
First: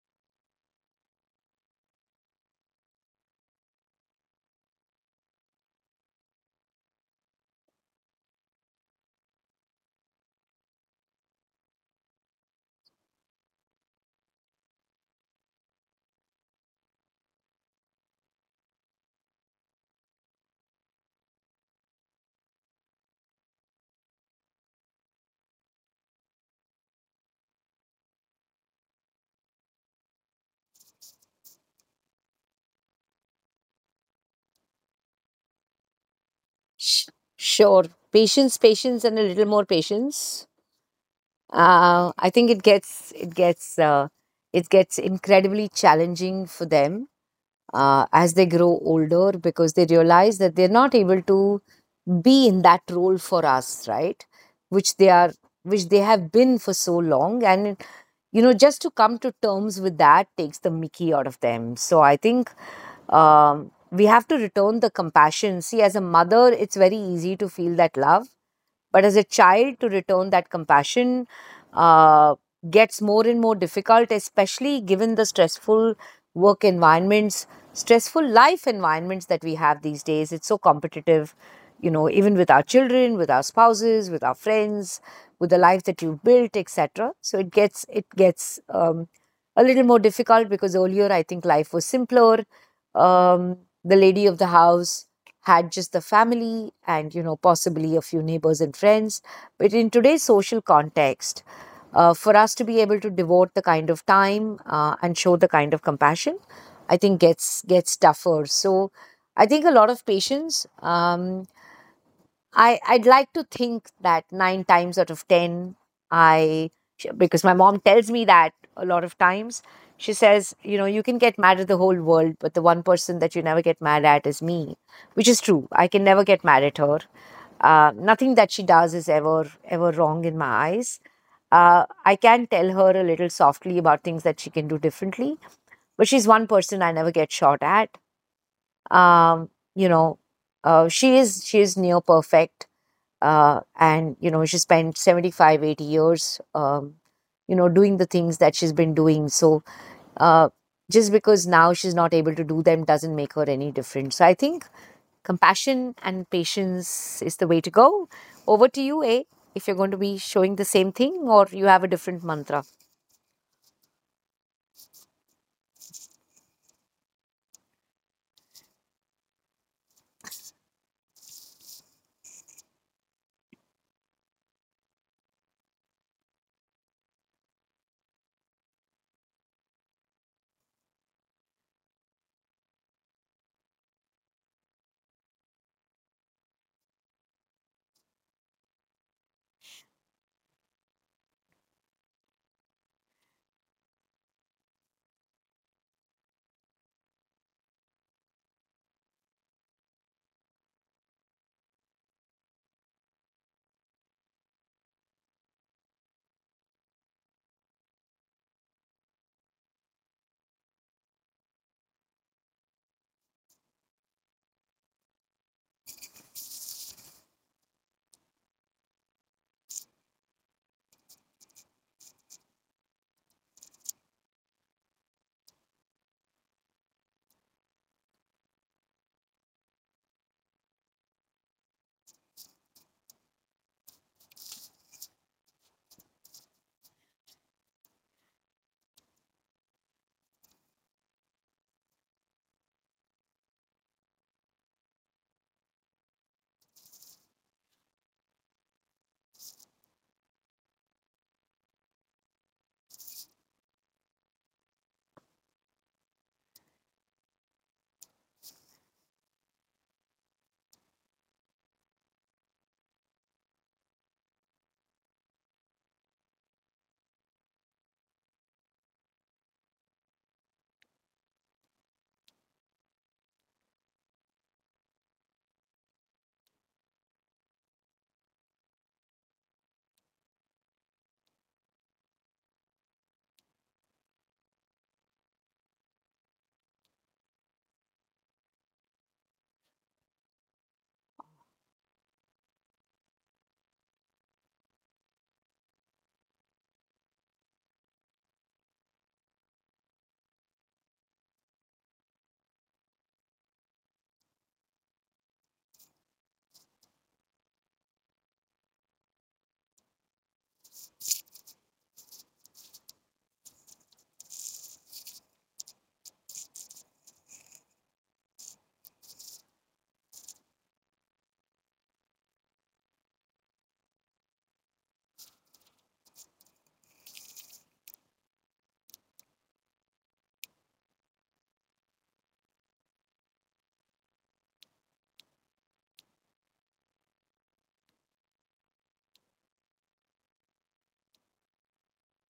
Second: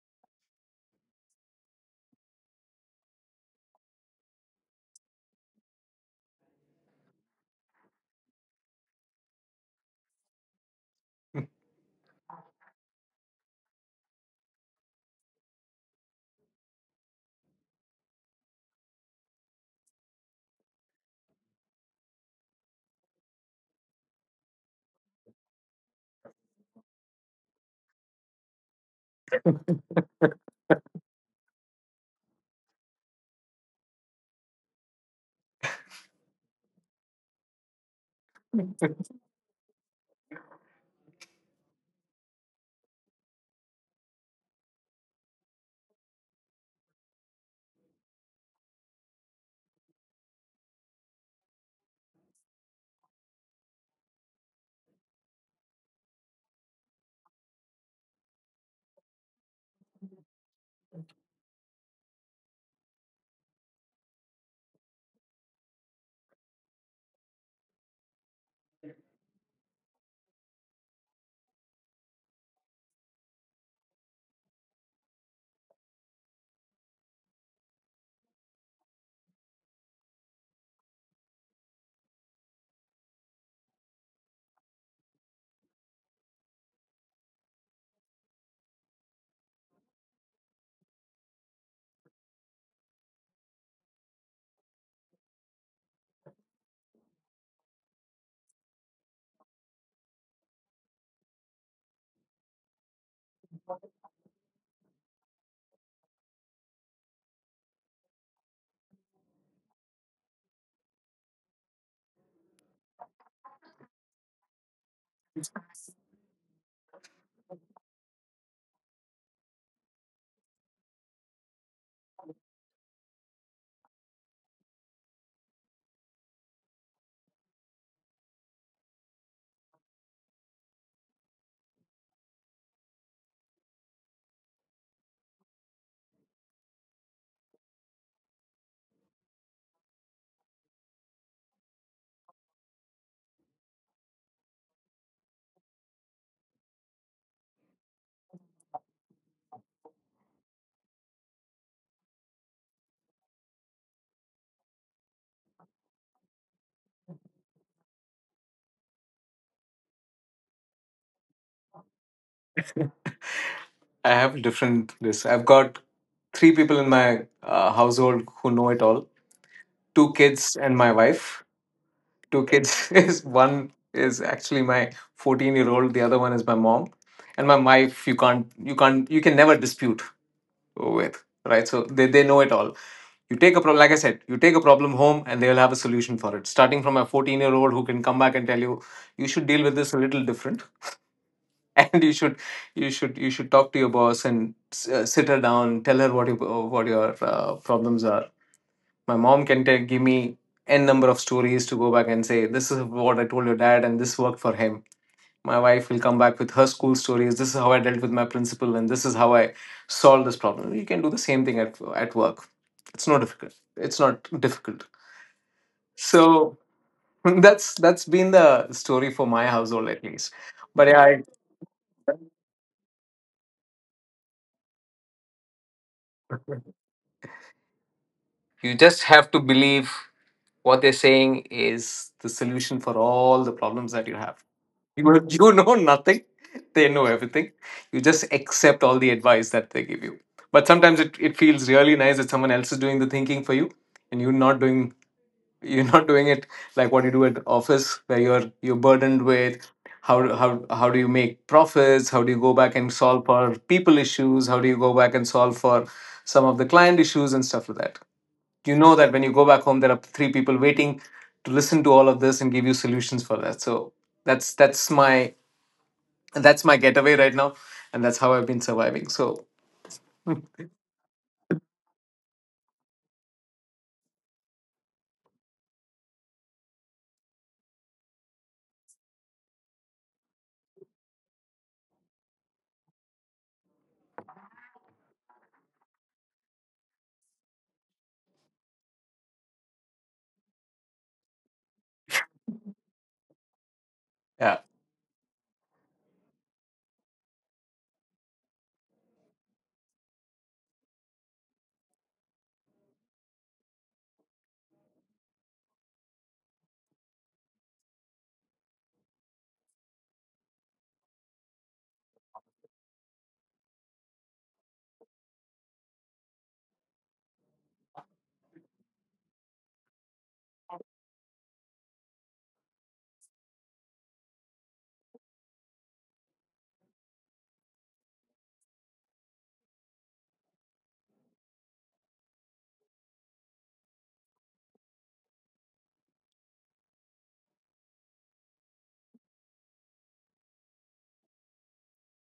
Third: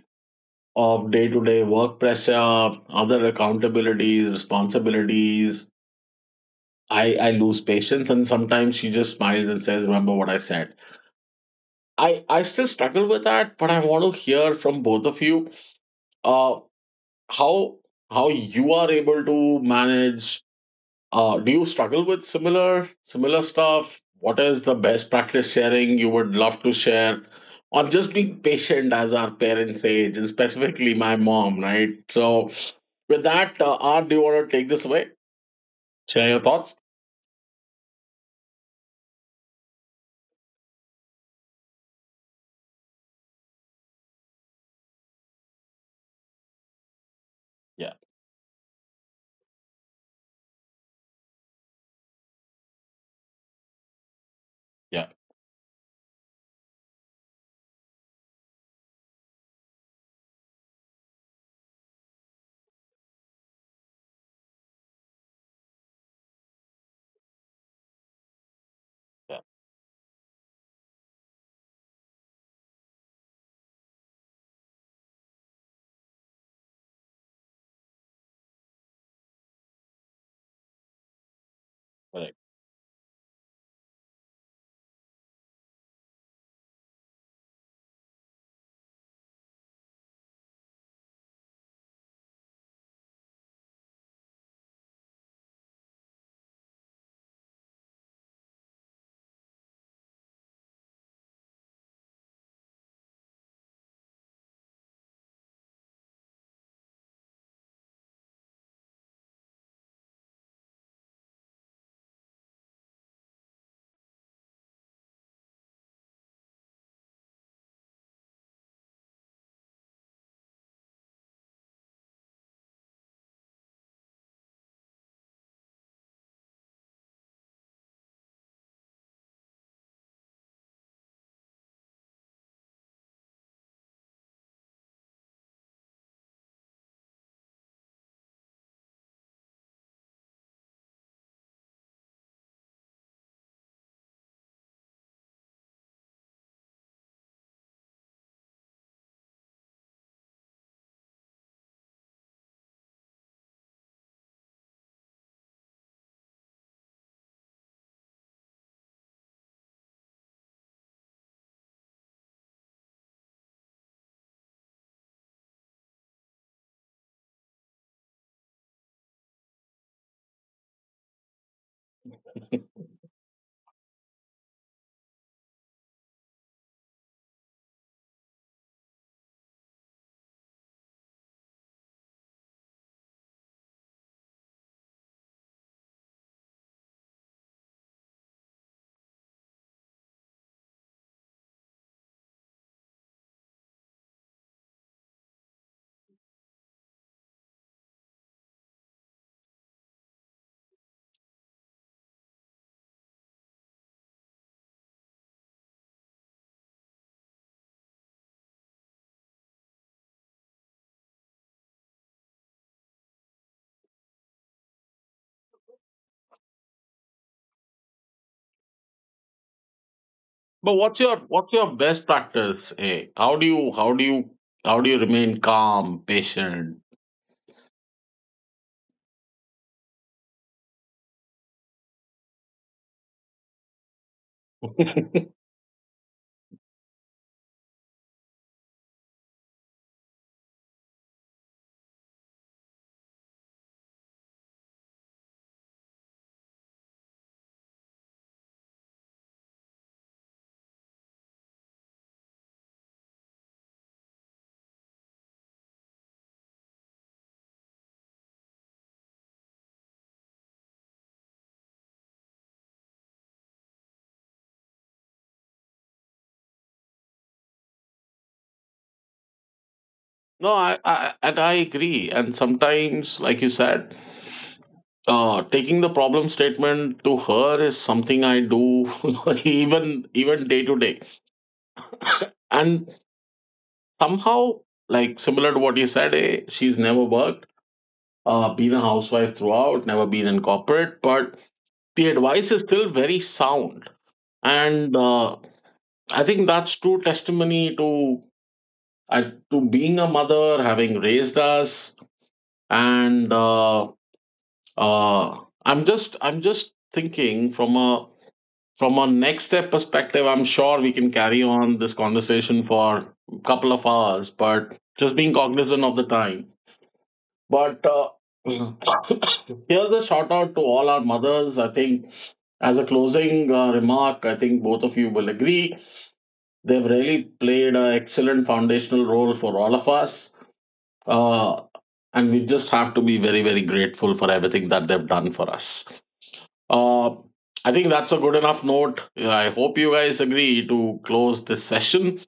S1: of day-to-day work pressure, other accountabilities, responsibilities, I lose patience, and sometimes she just smiles and says, remember what I said. I still struggle with that, but I want to hear from both of you, uh, how how you are able to manage. Do you struggle with similar stuff? What is the best practice sharing you would love to share? Or just being patient as our parents age, and specifically my mom, right? So, with that, art, do you want to take this away, share your thoughts?
S2: Sh- sure. Patience, patience, and a little more patience. I think it gets uh, it gets incredibly challenging for them,
S1: Yeah,
S2: as they grow older because they realize that they're not able to be in that role for us, right, which
S1: yeah,
S2: they are which they have been for so long. And just to come to terms with that takes the mickey out of them. So I think we have to return the compassion. See, as a mother it's very easy to feel that love, but as a
S1: yeah.
S2: child, to return that compassion uh, gets more and more difficult, especially given the stressful work environments, stressful life environments that we have these days. It's so competitive, even
S1: Correct.
S2: with our children, with our spouses, with our friends, with the life that you've built, etc. So it gets a little more difficult because earlier I think life was simpler. Um, the lady of the house had just the family and possibly a few neighbors and friends, but in today's social context, for us to be able to devote the kind of time and show the kind of compassion, I think gets tougher. So I think a lot of patience. I'd like to think that nine times out of ten, I because my mom tells me that a lot of times. She says, you can get mad at the whole world, but the one person that you never get mad at is me, which is true. I can never get mad at her. Nothing that she does is ever ever wrong in my eyes. I can tell her a little softly about things that she can do differently, but she's one person I never get shot at. Um, you know, she is near perfect, and she spent 75, 80 years, doing the things that she's been doing. So uh, just because now she's not able to do them doesn't make her any different. So I think compassion and patience is the way to go. Over to you, A, if you're going to be showing the same thing or you have a different mantra.
S3: I have different this. I've got three people in my, household who know it all. Two kids and my wife. Two kids is, one is actually my 14-year-old. The other one is my mom. And my wife, you can never dispute with, right? So they know it all. You take a problem, like I said, you take a problem home and they'll have a solution for it. Starting from a 14-year-old who can come back and tell you, you should deal with this a little different. And you should talk to your boss and, sit her down, tell her what your, problems are. My mom can give me n number of stories to go back and say, this is what I told your dad and this worked for him. My wife will come back with her school stories. This is how I dealt with my principal, and this is how I solved this problem. You can do the same thing at work. It's not difficult. It's not difficult. So that's been the story for my household at least.
S1: But
S3: But yeah,
S1: what's your what's your best practice, eh? How do you how do you how do you remain calm, patient?
S3: you just have to believe what they're saying is the solution for all the problems that you have. You know nothing. They know everything. You just accept all the advice that they give you. But sometimes it feels really nice that someone else is doing the thinking for you, and you're not doing it, like what you do at office, where you're burdened with how how do you make profits, how do you go back and solve for people issues, how do you go back and solve for some of the client issues and stuff like that. You know that when you go back home there are three people waiting to listen to all of this and give you solutions for that. So that's that's my that's my getaway right now. And that's how I've been surviving. So,
S1: No, I and I agree. And sometimes, like you said, taking the problem statement to her is something I do, even day to day. And somehow, like similar to what you said, eh, she's never worked, been a housewife throughout, never been in corporate, but the advice is still very sound.
S3: yeah.
S1: And I think that's true testimony to I to being a mother, having raised us, and. Uh I'm just thinking from a next step perspective. I'm sure we can carry on this conversation for a couple of hours, but just being cognizant of the time. But here's a shout out to all our mothers. I think, as a closing remark, I think both of you will agree, they've really played an excellent foundational role for all of us. uh, and we just have to be very very grateful for everything that they've done for us. uh, I think that's a good enough note. Yeah, I hope you guys agree to close this session.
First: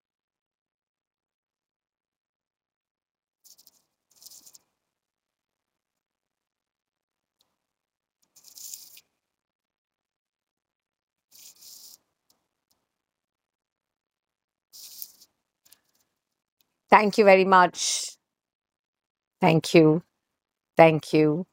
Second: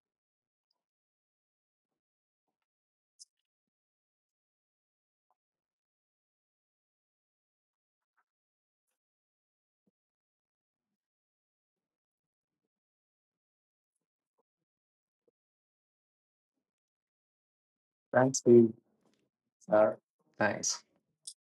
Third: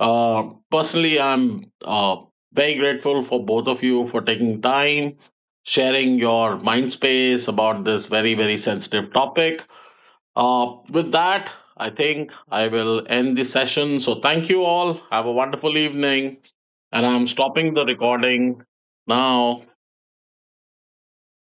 S1: Personally, I'm very grateful for both of you for taking time, sharing your mind space about this very, very sensitive topic. With that, I think I will end the session. So, thank you all. Have a wonderful evening. And
S2: Thank you
S1: I'm
S2: very
S1: stopping the
S2: much.
S3: Thanks,
S1: recording
S3: Steve.
S1: now.
S2: Thank
S3: Uh,
S2: you.
S3: Thanks.
S2: Thank you